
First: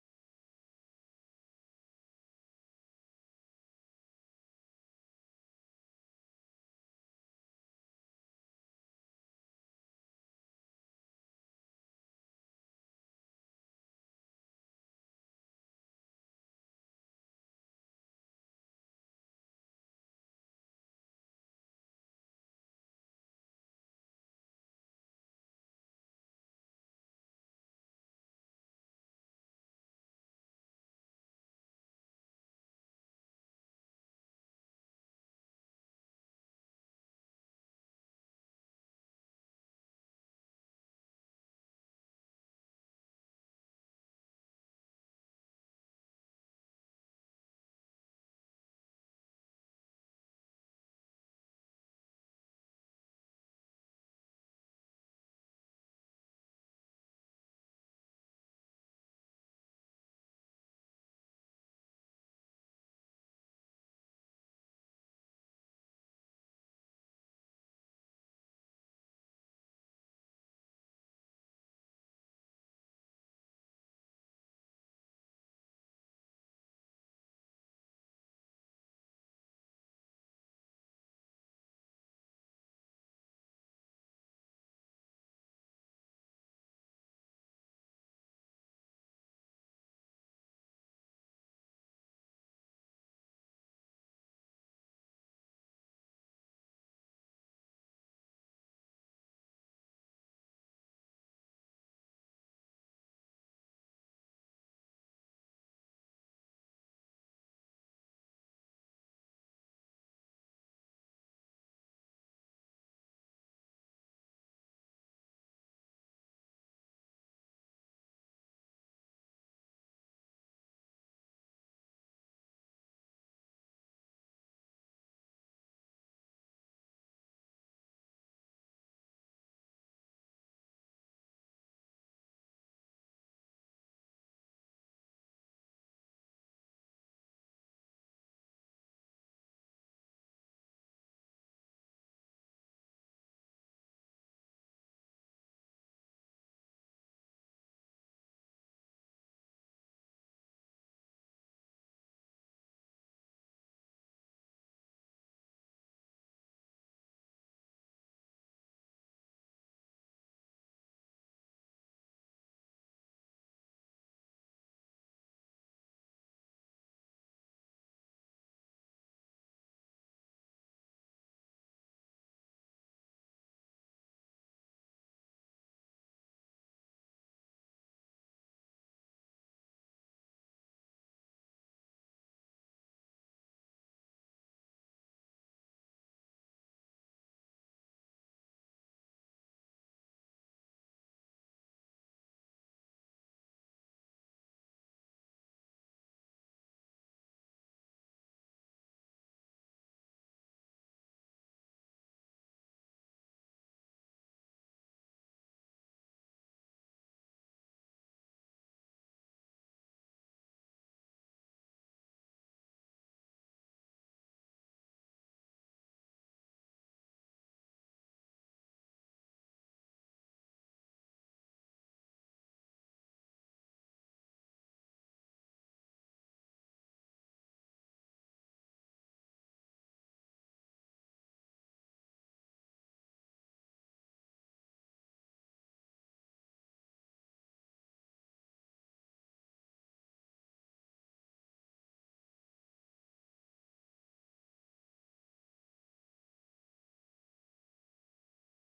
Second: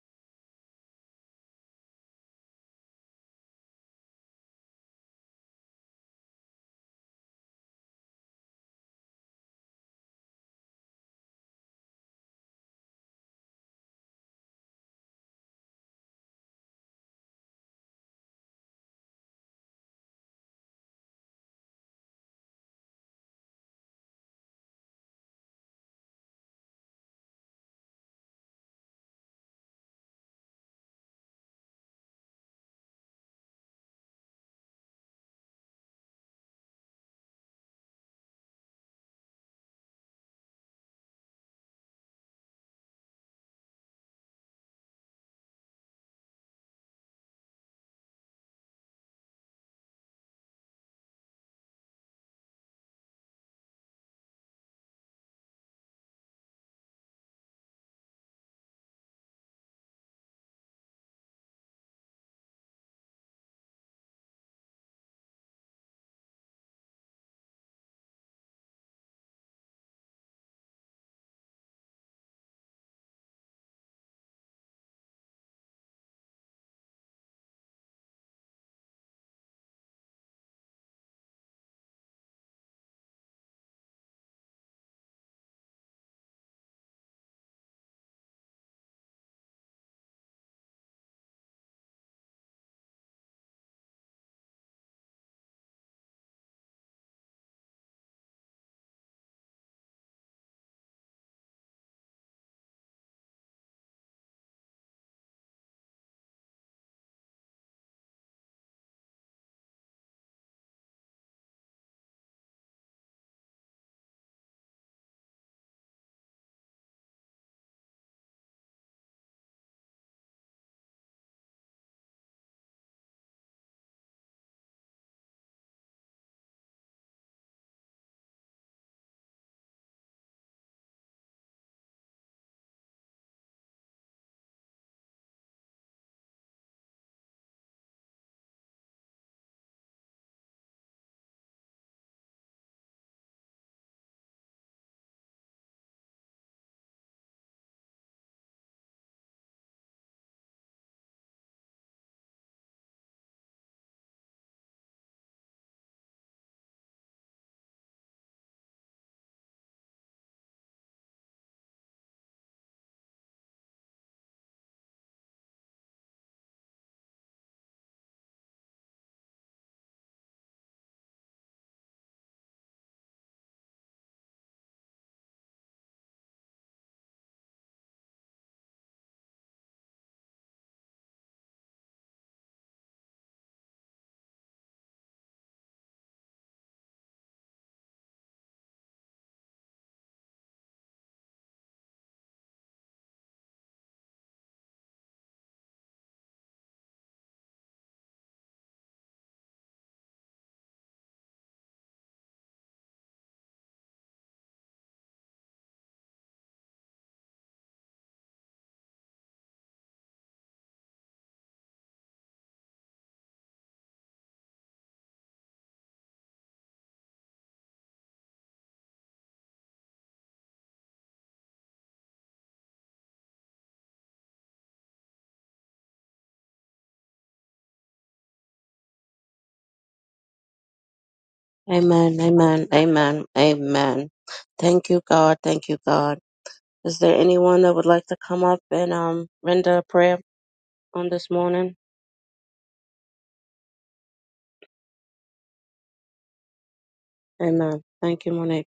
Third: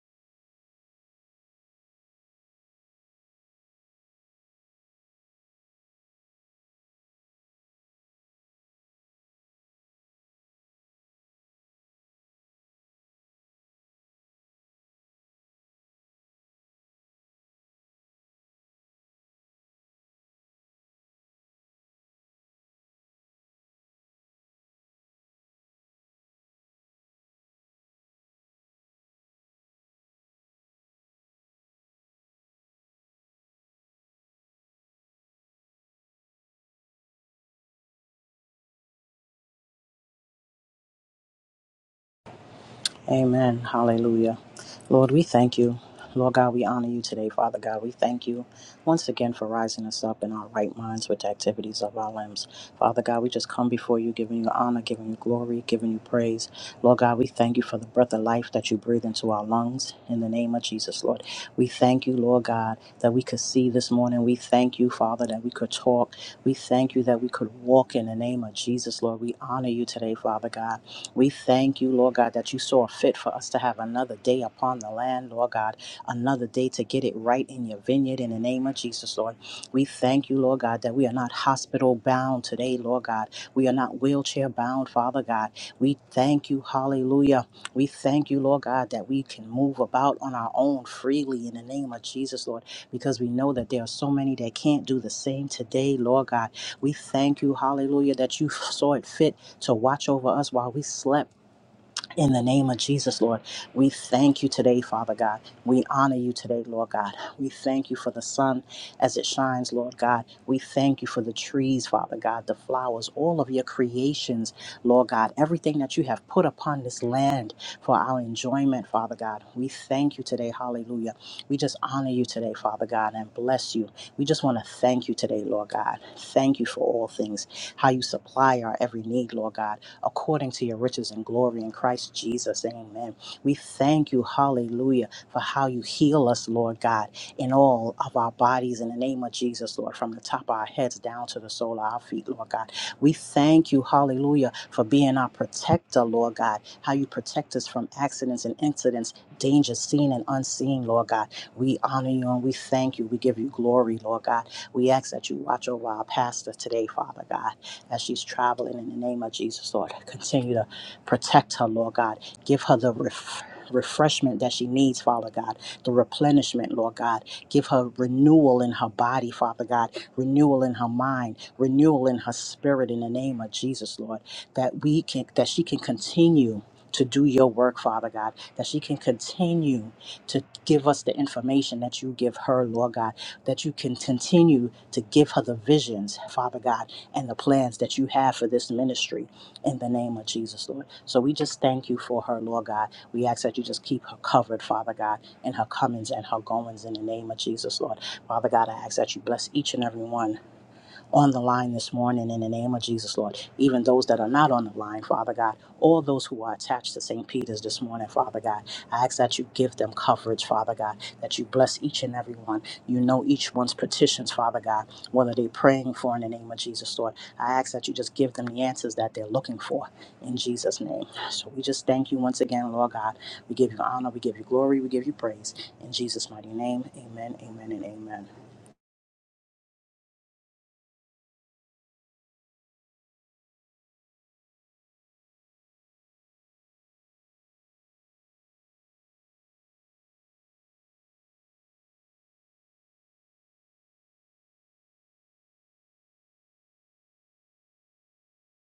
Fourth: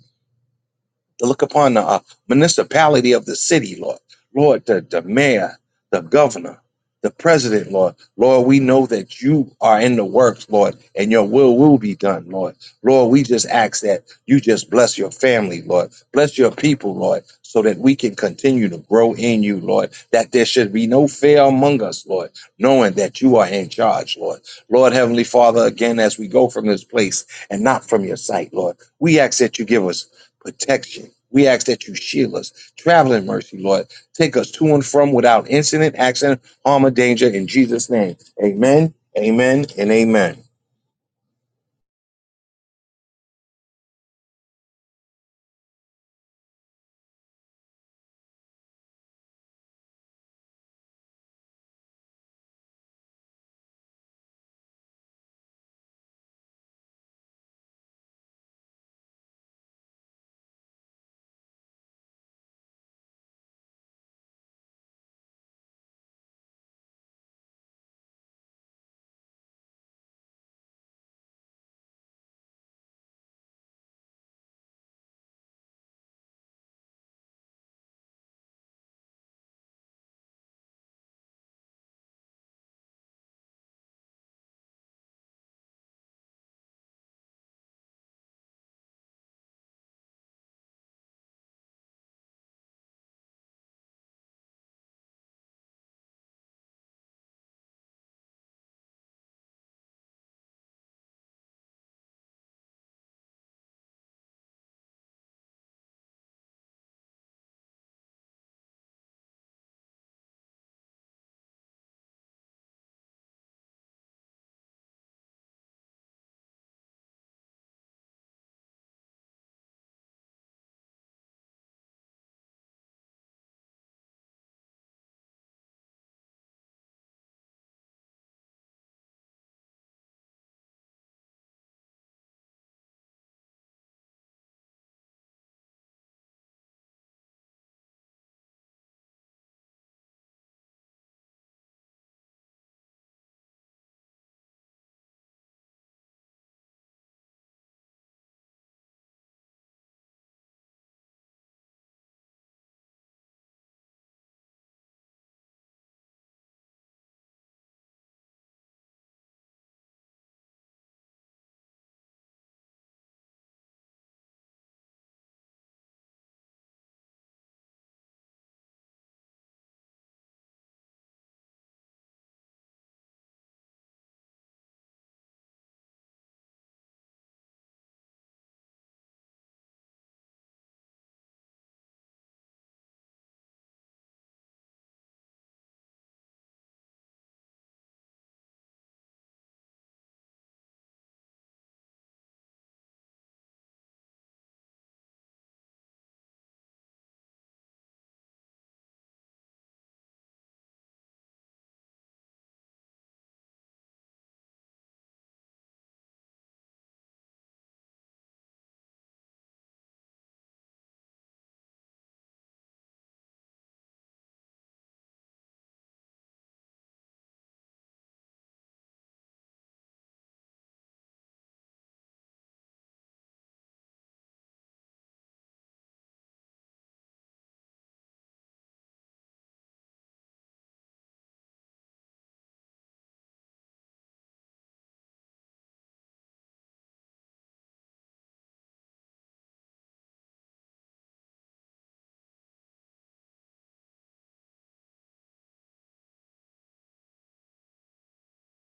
to look upon the uh, municipality of the city, Lord. Lord, the, the mayor, the governor, the president, Lord. Lord, we know that you are in the works, Lord, and your will will be done, Lord. Lord, we just ask that you just bless your family, Lord. Bless your people, Lord, so that we can continue to grow in you, Lord. That there should be no fear among us, Lord, knowing that you are in charge, Lord. Lord, Heavenly Father, again, as we go from this place and not from your sight, Lord, we ask that you give us protection. We ask that you shield us. Travel in mercy, Lord. Take us to and from without incident, accident, harm, or danger in Jesus' name. Amen, amen, and amen.
Amen. Hallelujah. Lord, we thank you. Lord God, we honor you today, Father God. We thank you once again for rising us up in our right minds with the activities of our limbs. Father God, we just come before you, giving you honor, giving you glory, giving you praise. Lord God, we thank you for the breath of life that you breathe into our lungs in the name of Jesus, Lord. We thank you, Lord God, that we could see this morning. We thank you, Father, that we could talk. We thank you that we could walk in the name of Jesus, Lord. We honor you today, Father God. We thank you, Lord God, that you saw fit for us to have another day upon the land, Lord God, another day to get it right in your vineyard in the name of Jesus, Lord. We thank you, Lord God, that we are not hospital bound today, Lord God. We are not wheelchair bound, Father God. We thank you, hallelujah. We thank you, Lord God, that we can move about on our own freely in the name of Jesus, Lord, because we know that there are so many that can't do the same today, Lord God. We thank you, hallelujah, that you saw it fit to watch over us while we slept. In the name of Jesus, Lord, we thank you today, Father God. We honor you today, Lord God. We thank you for the sun as it shines, Lord God. We thank you for the trees, Father God, the flowers, all of your creations, Lord God, everything that you have put upon this land for our enjoyment, Father God. We thank you today, hallelujah. We just honor you today, Father God, and bless you. We just want to thank you today, Lord God. Thank you for all things, how you supply our every need, Lord God according to your riches and glory in Christ Jesus. Amen. We thank you, hallelujah, for how you heal us, Lord God, in all of our bodies in the name of Jesus, Lord, from the top of our heads down to the sole of our feet, Lord God. We thank you, hallelujah, for being our protector, Lord God, how you protect us from accidents and incidents, dangers seen and unseen, Lord God. We honor you and we thank you. We give you glory, Lord God. We ask that you watch over our pastor today, Father God as she's traveling in the name of Jesus, Lord. Continue to protect her, Lord God. Give her the ref- refreshment that she needs, Father God, the replenishment, Lord God. Give her renewal in her body, Father God, renewal in her mind, renewal in her spirit in the name of Jesus, Lord. That we can that she can continue to do your work, Father God, that she can continue to give us the information that you give her, Lord God, that you can continue to give her the visions, Father God, and the plans that you have for this ministry in the name of Jesus, Lord. So we just thank you for her, Lord God. We ask that you just keep her covered, Father God, in her comings and her goings in the name of Jesus, Lord. Father God, I ask that you bless each and every one on the line this morning in the name of Jesus, Lord. Even those that are not on the line, Father God, all those who are attached to St. Peter's this morning, Father God, I ask that you give them coverage, Father God, that you bless each and every one. You know each one's petitions, Father God, whether they're praying for in the name of Jesus, Lord. I ask that you just give them the answers that they're looking for in Jesus' name. So we just thank you once again, Lord God. We give you honor, we give you glory, we give you praise. In Jesus' mighty name, amen, amen, and amen.
Amen, amen, amen, amen. Thank you, God. Thank you, God. Is there anyone that would like to come up and um render a prayer on this morning? Amen. Thank you, Monique.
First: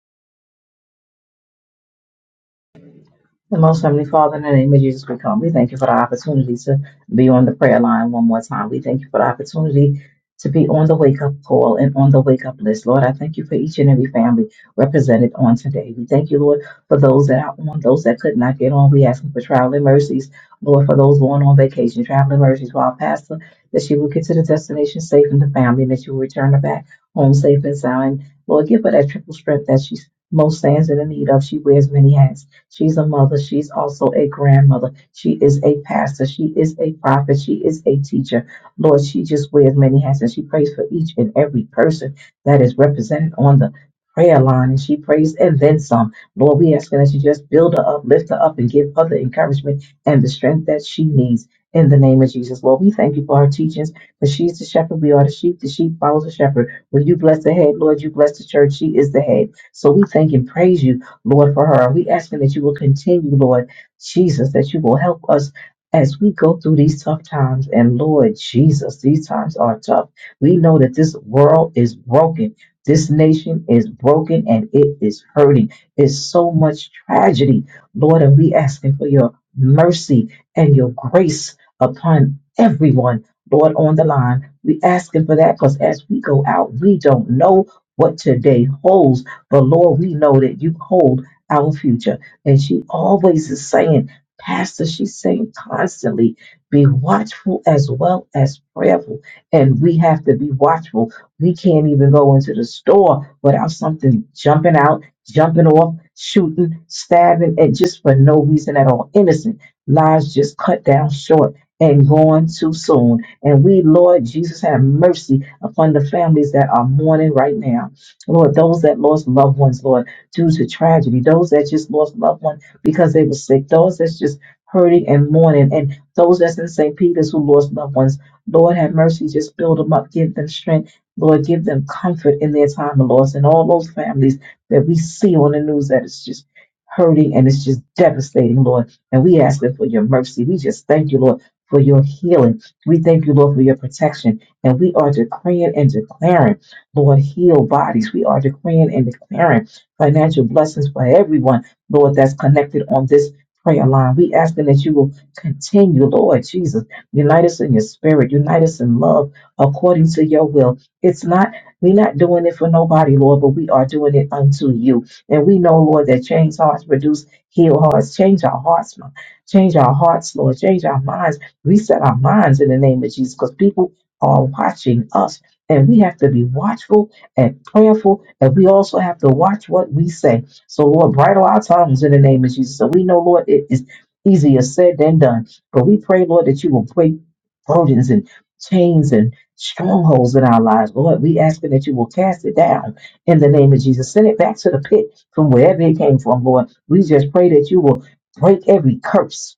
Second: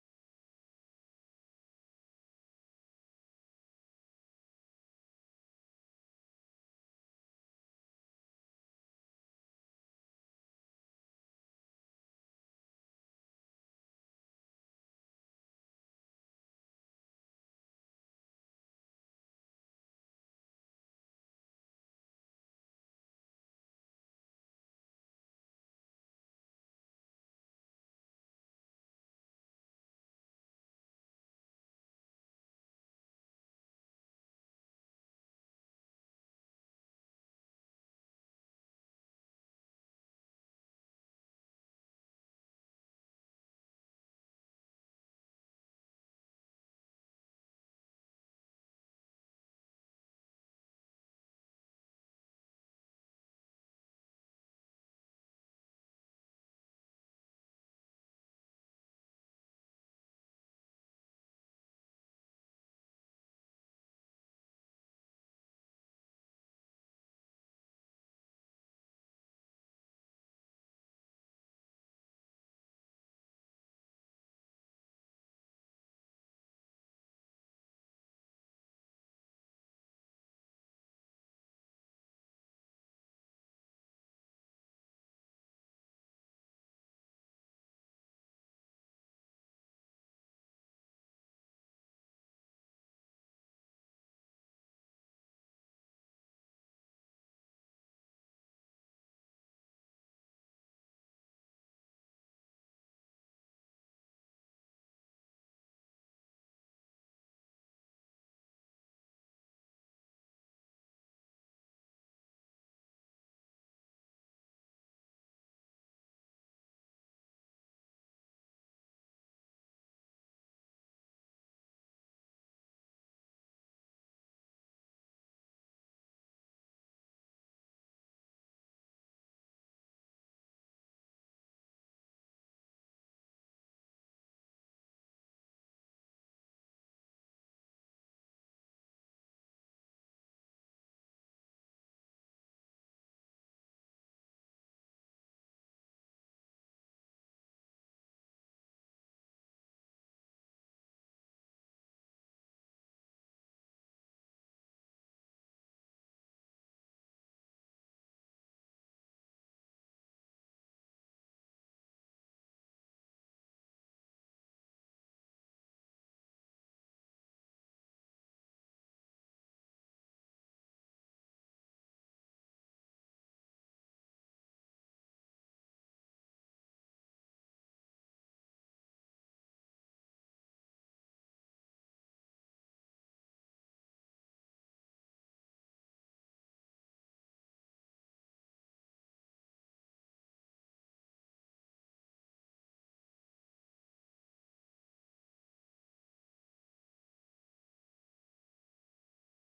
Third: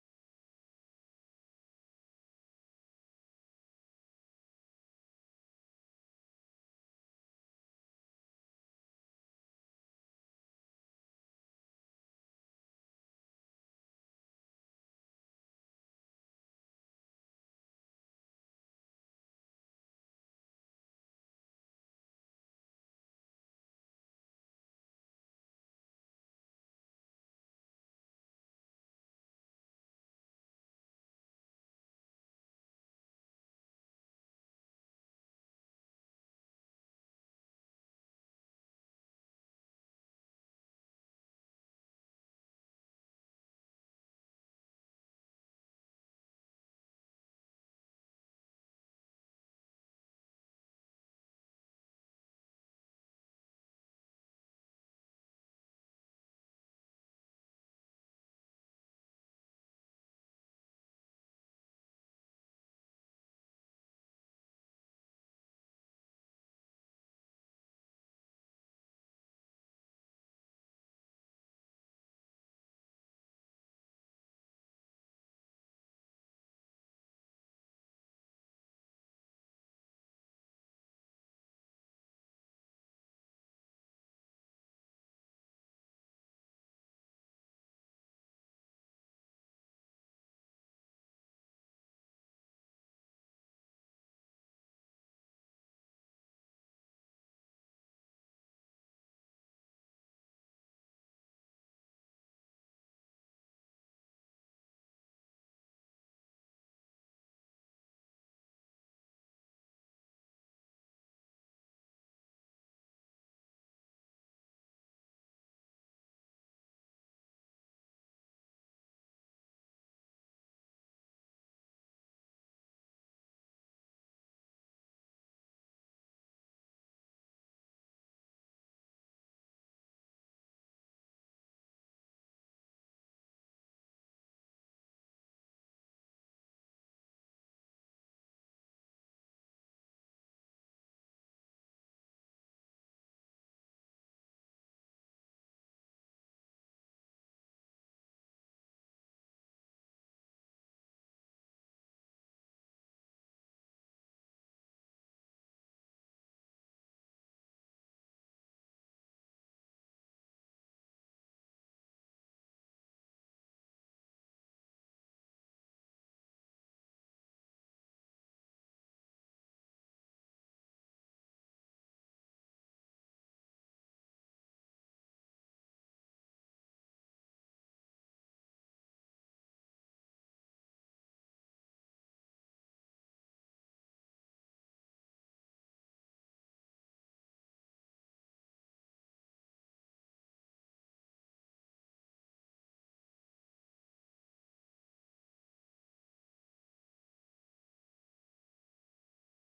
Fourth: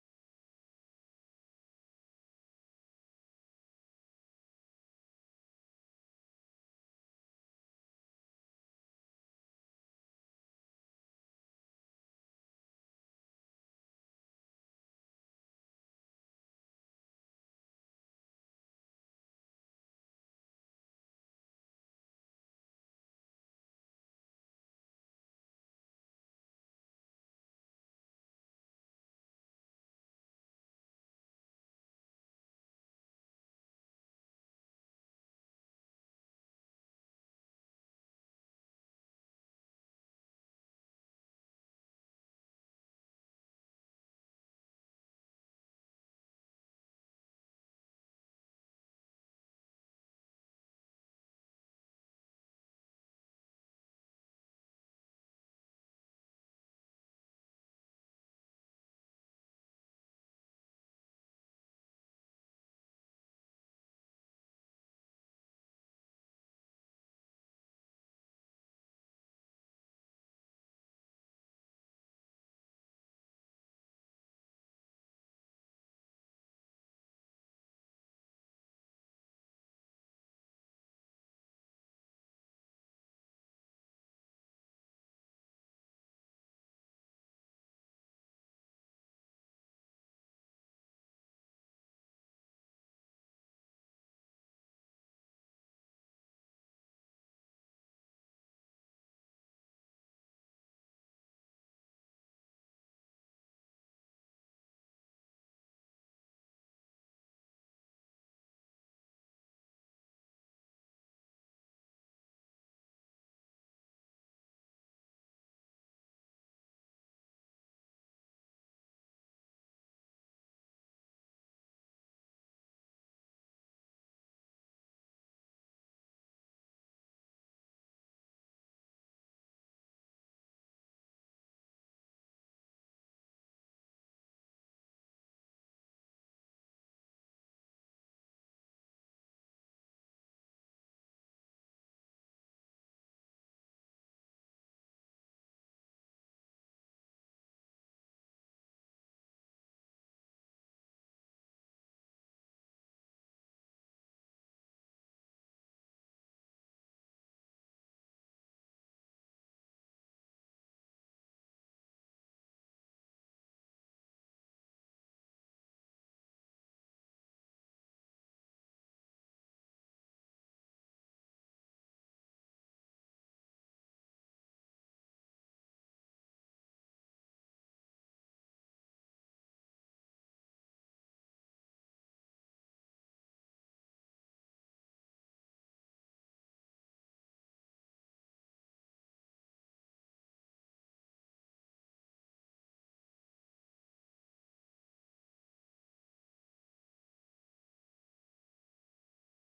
The Most Heavenly Father, in the name of Jesus, we come. We thank you for the opportunity to be on the prayer line one more time. We thank you for the opportunity to be on the wake up call and on the wake up list. Lord, I thank you for each and every family represented on today. We thank you, Lord, for those that are on, those that could not get on. We ask for traveling mercies, Lord, for those going on vacation, traveling mercies for our pastor, that she will get to the destination safe and the family, and that she will return her back home safe and sound. Lord, give her that triple strength that she most stands in the need of. She wears many hats. She's a mother. She's also a grandmother. She is a pastor. She is a prophet. She is a teacher. Lord, she just wears many hats and she prays for each and every person that is represented on the prayer line. And she prays and then some. Lord, we ask that you just build her up, lift her up, and give her the encouragement and the strength that she needs. In the name of Jesus, Lord, we thank you for her teachings. For she's the shepherd, we are the sheep. The sheep follows the shepherd. When you bless the head, Lord, you bless the church. She is the head. So we thank and praise you Lord, for her. We asking that you will continue, Lord Jesus, that you will help us as we go through these tough times. And Lord Jesus, these times are tough. We know that this world is broken. This nation is broken and it is hurting. It's so much tragedy, Lord, and we asking for your mercy and your grace upon everyone, Lord, on the line. We asking for that because as we go out, we don't know what today holds but Lord, we know that you hold our future. And she always is saying, Pastor, she's saying constantly, be watchful as well as prayerful. And we have to be watchful. We can't even go into the store without something jumping out, jumping off, shooting, stabbing, and just for no reason at all. Innocent lives just cut down short and gone too soon. And we, Lord Jesus, have mercy upon the families that are mourning right now. Lord, those that lost loved ones, Lord, due to tragedy, those that just lost loved ones because they were sick, those that's just hurting and mourning, and those that's in St. Peter's who lost loved ones, Lord, have mercy, just build them up, give them strength, Lord, give them comfort in their time of loss, and all those families that we see on the news that is just hurting and it's just devastating, Lord. And we ask it for your mercy. We just thank you, Lord, for your healing. We thank you, Lord, for your protection. And we are decreeing and declaring. Lord, heal bodies. We are decreeing and declaring financial blessings for everyone, Lord, that's connected on this prayer line. We asking that you will continue, Lord Jesus. Unite us in your spirit. Unite us in love according to your will. It's not, we're not doing it for nobody, Lord, but we are doing it unto you. And we know, Lord, that change hearts produce heal hearts. Change our hearts, Lord. Change our hearts, Lord. Change our minds. Reset our minds in the name of Jesus because people are watching us and we have to be watchful and prayerful, and we also have to watch what we say. So, Lord, bridle our tongues in the name of Jesus. So we know, Lord, it is easier said than done. But we pray, Lord, that you will break burdens and chains and strongholds in our lives. Lord, we ask that you will cast it down in the name of Jesus. Send it back to the pit from wherever it came from, Lord. We just pray that you will break every curse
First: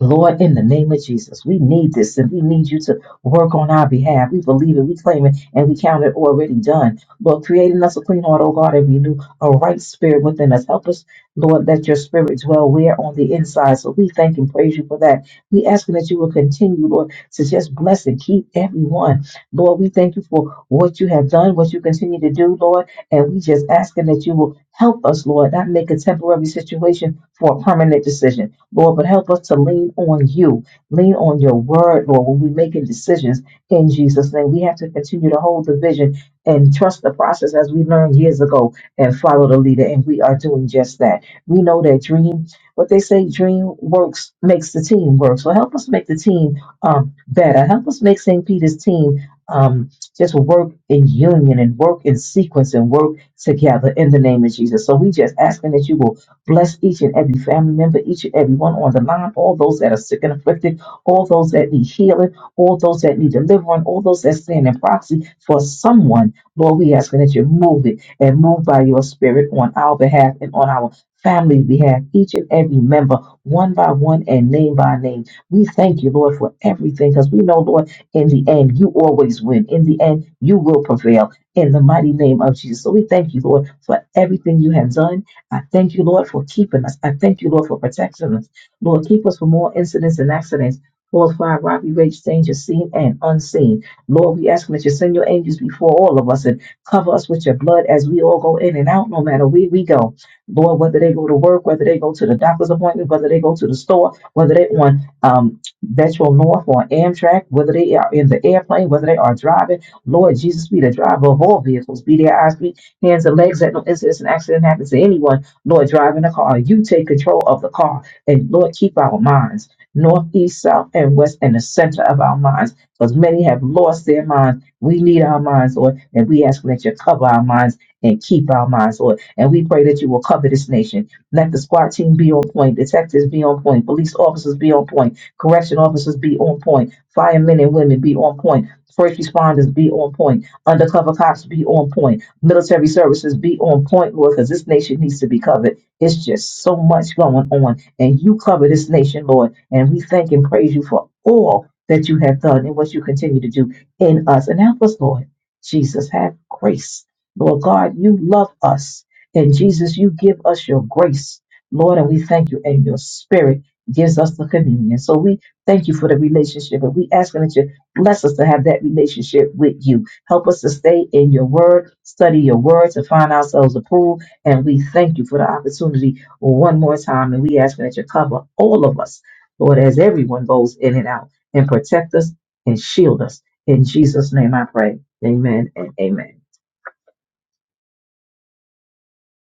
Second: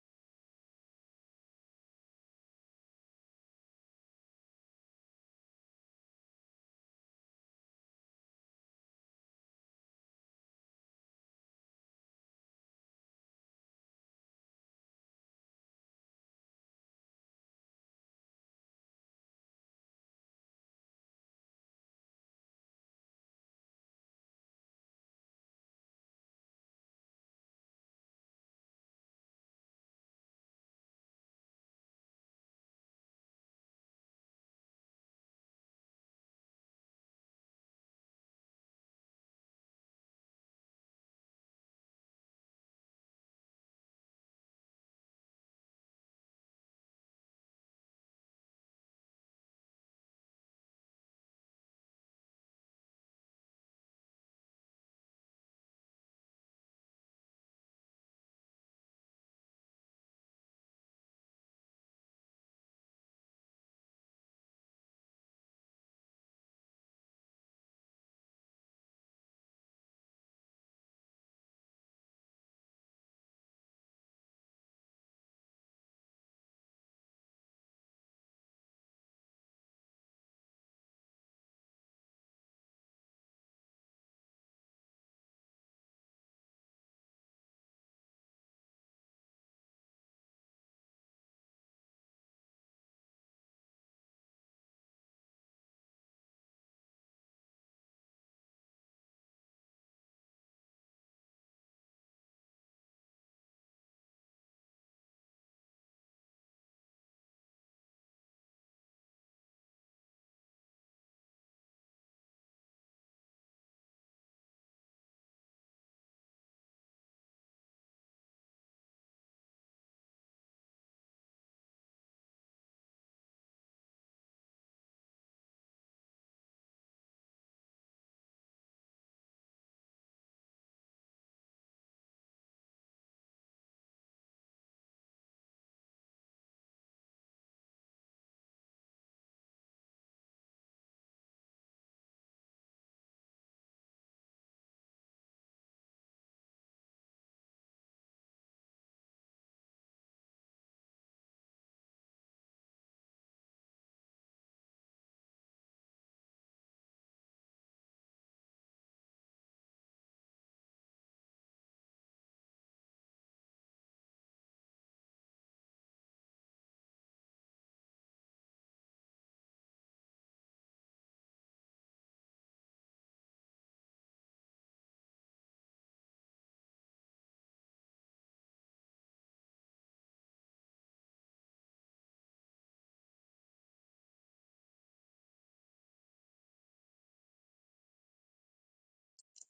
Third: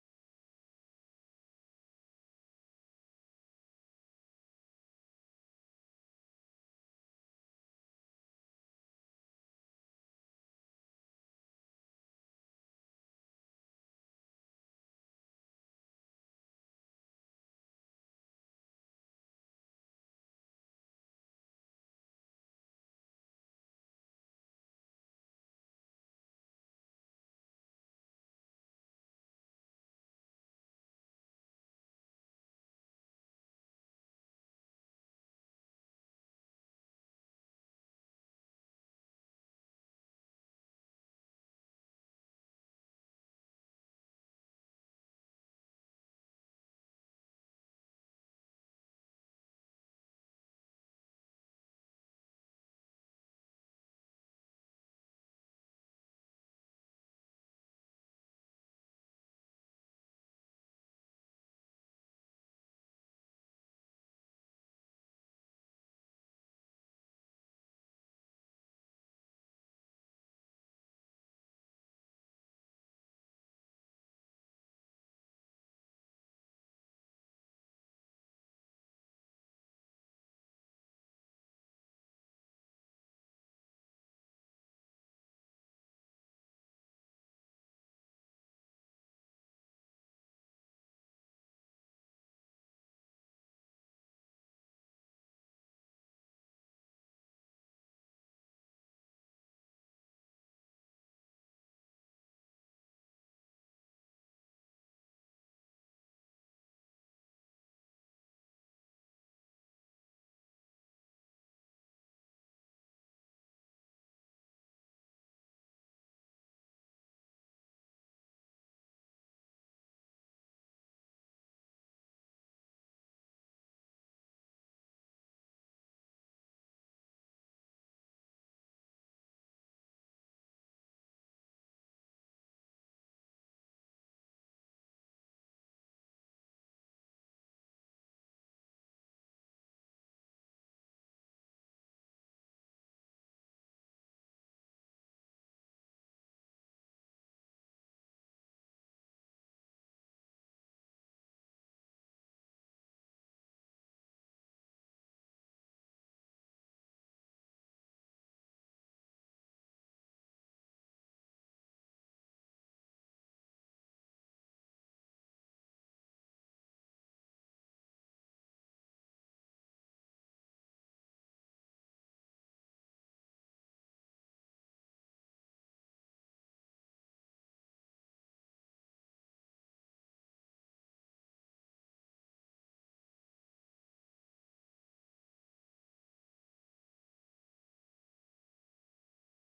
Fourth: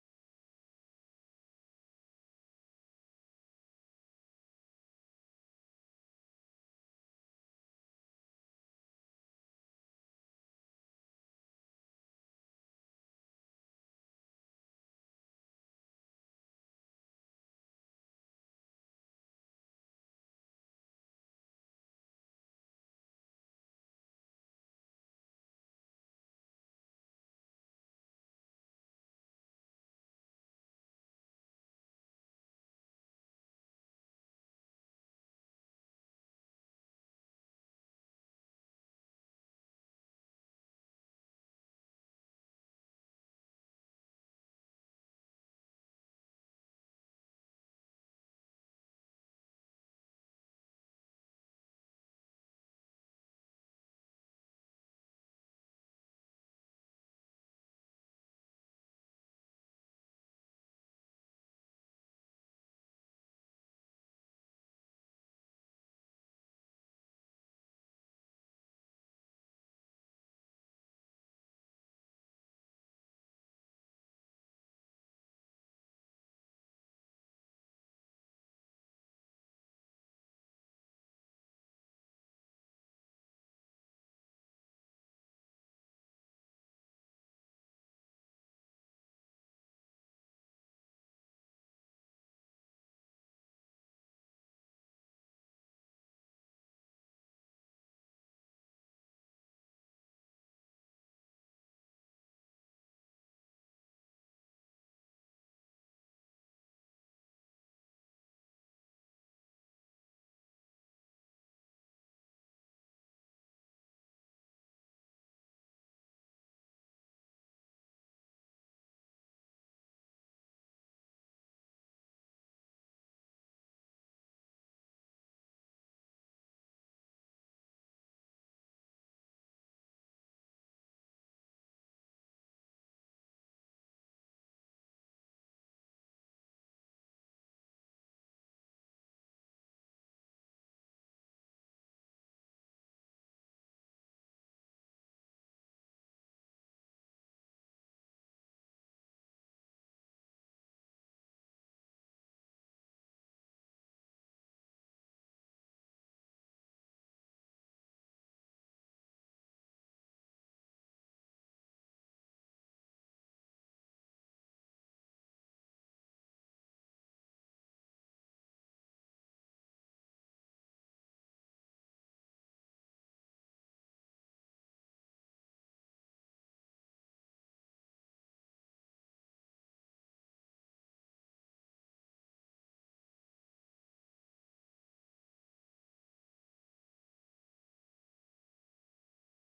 Lord, in the name of Jesus, we need this and we need you to work on our behalf. We believe it, we claim it, and we count it already done. Lord, creating us a clean heart, oh God, and renew a right spirit within us. Help us, Lord, that your spirit dwell where on the inside. So we thank and praise you for that. We asking that you will continue, Lord, to just bless and keep everyone. Lord, we thank you for what you have done, what you continue to do, Lord, and we just asking that you will help us, Lord, not make a temporary situation for a permanent decision. Lord, but help us to lean on you, lean on your word, Lord, when we're making decisions in Jesus' name. We have to continue to hold the vision and trust the process as we learned years ago and follow the leader. And we are doing just that. We know that dream, what they say, dream works, makes the team work. So help us make the team um, better. Help us make St. Peter's team um, just work in union and work in sequence and work together in the name of Jesus. So we just asking that you will Bless each and every family member, each and every one on the line, all those that are sick and afflicted, all those that need healing, all those that need deliverance, all those that stand in proxy for someone. Lord, we ask that you move it and move by your spirit on our behalf and on our family behalf, each and every member, one by one and name by name. We thank you, Lord, for everything because we know, Lord, in the end, you always win. In the end, you will prevail in the mighty name of Jesus. So we thank you, Lord, for everything you have done I thank you, Lord, for keeping us. I thank you, Lord, for protecting us. Lord, keep us from more incidents and accidents. Lord, fire, robbery, rage, danger, seen and unseen. Lord, we ask that you send your angels before all of us and cover us with your blood as we all go in and out, no matter where we go. Lord, whether they go to work, whether they go to the doctor's appointment, whether they go to the store, whether they on um, Metro North or Amtrak, whether they are in the airplane, whether they are driving, Lord Jesus, be the driver of all vehicles. Be their eyes, be hands and legs that no incidents and accident happen to anyone Lord, driving the car, you take control of the car. And Lord, keep our minds north, east, south, and west, and the center of our minds, because many have lost their minds. We need our minds, Lord, and we ask that you cover our minds and keep our minds, Lord. And we pray that you will cover this nation. Let the squad team be on point, detectives be on point, police officers be on point, correction officers be on point, firemen and women be on point, first responders be on point, undercover cops be on point military services be on point, Lord, because this nation needs to be covered. It's just so much going on. And you cover this nation, Lord. And we thank and praise you for all that you have done and what you continue to do in us. And help us, Lord. Jesus, have grace. Lord God, you love us. And Jesus, you give us your grace. Lord, and we thank you. And your spirit gives us the communion. So we thank you for the relationship. And we ask that you bless us to have that relationship with you. Help us to stay in your word, study your word to find ourselves approved. And we thank you for the opportunity one more time. And we ask that you cover all of us, Lord, as everyone goes in and out, and protect us and shield us. In Jesus' name I pray. Amen and amen.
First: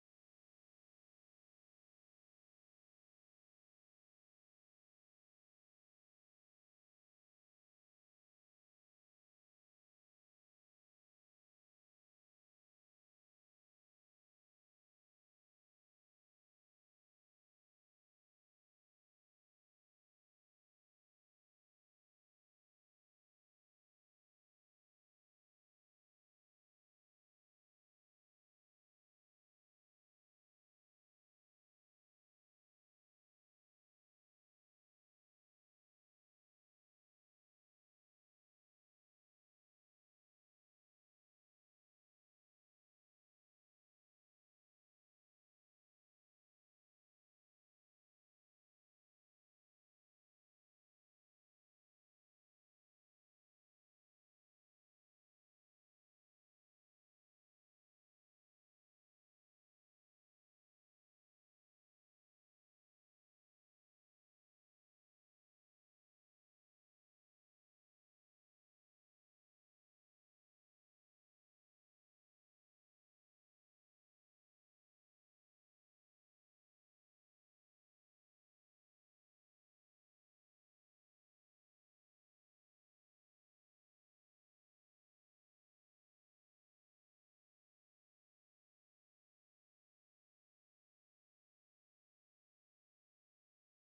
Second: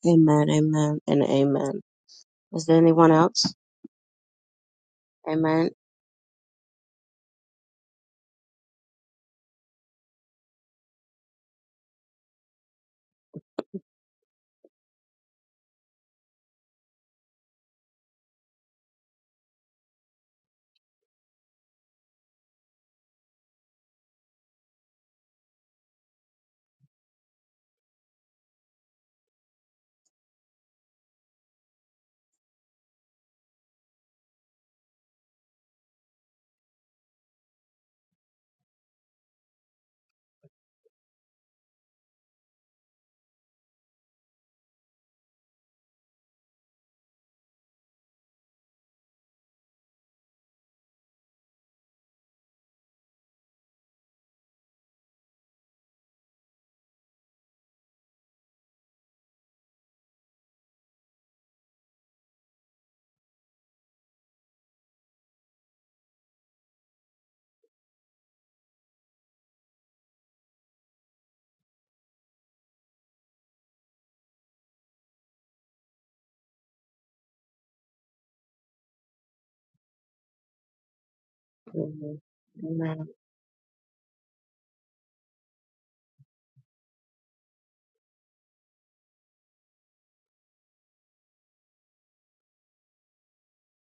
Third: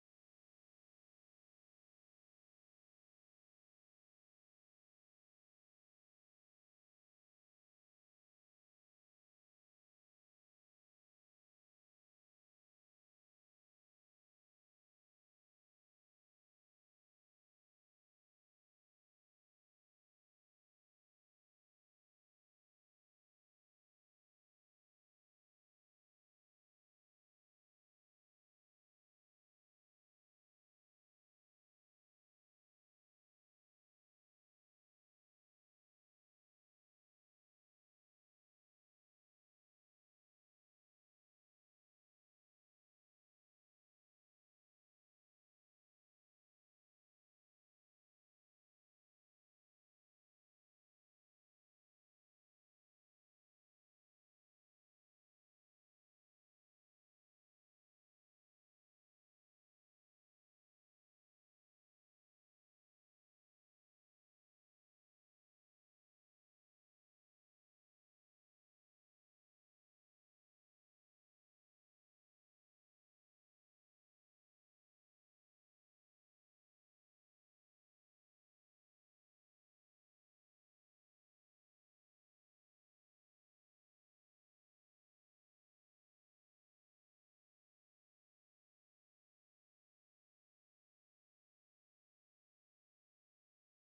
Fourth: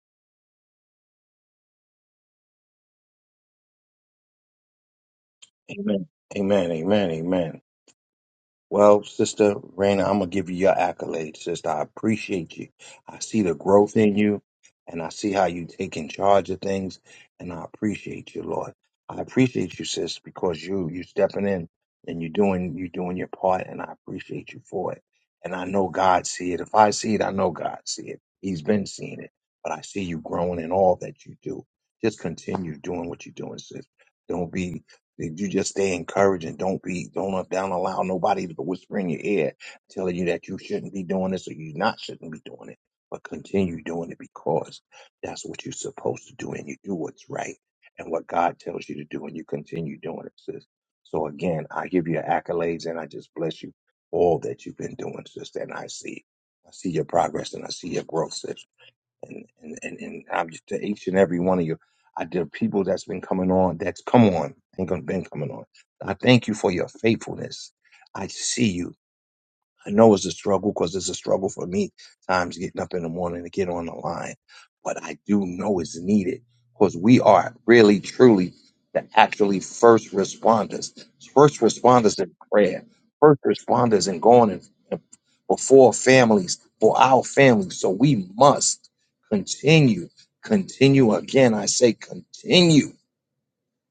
Amen, amen, and amen. Is there anyone else? Amen.
Amen, amen, amen, amen. Well, Sister Raina, I'm gonna give you your accolades, sister. I appreciate you. I see the growth in you, and I see how you taking charge of things, and I appreciate you, Lord. I appreciate you, sis, because you you stepping in and you doing you doing your part, and I appreciate you for it. And I know God see it. If I see it, I know God see it. He's been seeing it, but I see you growing in all that you do. Just continue doing what you're doing, sis. Don't be if you just stay encouraging, don't be, don't, don't allow nobody to whisper in your ear telling you that you shouldn't be doing this or you not shouldn't be doing it, but continue doing it because that's what you're supposed to do and you do what's right and what God tells you to do and you continue doing it, sis. So again, I give you accolades and I just bless you for all that you've been doing, sis. And I see, I see your progress and I see your growth, sis and and and, and I'm just to each and every one of you. I there are people that's been coming on, that's come on, ain't gonna been coming on. I thank you for your faithfulness. I see you. I know it's a struggle because it's a struggle for me. Times getting up in the morning to get on the line, but I do know it's needed because we are really, truly the actually first responders. First responders
Amen.
in prayer.
Amen.
First responders in going and and before families for our families. So we must continue, continue. Again, I say continue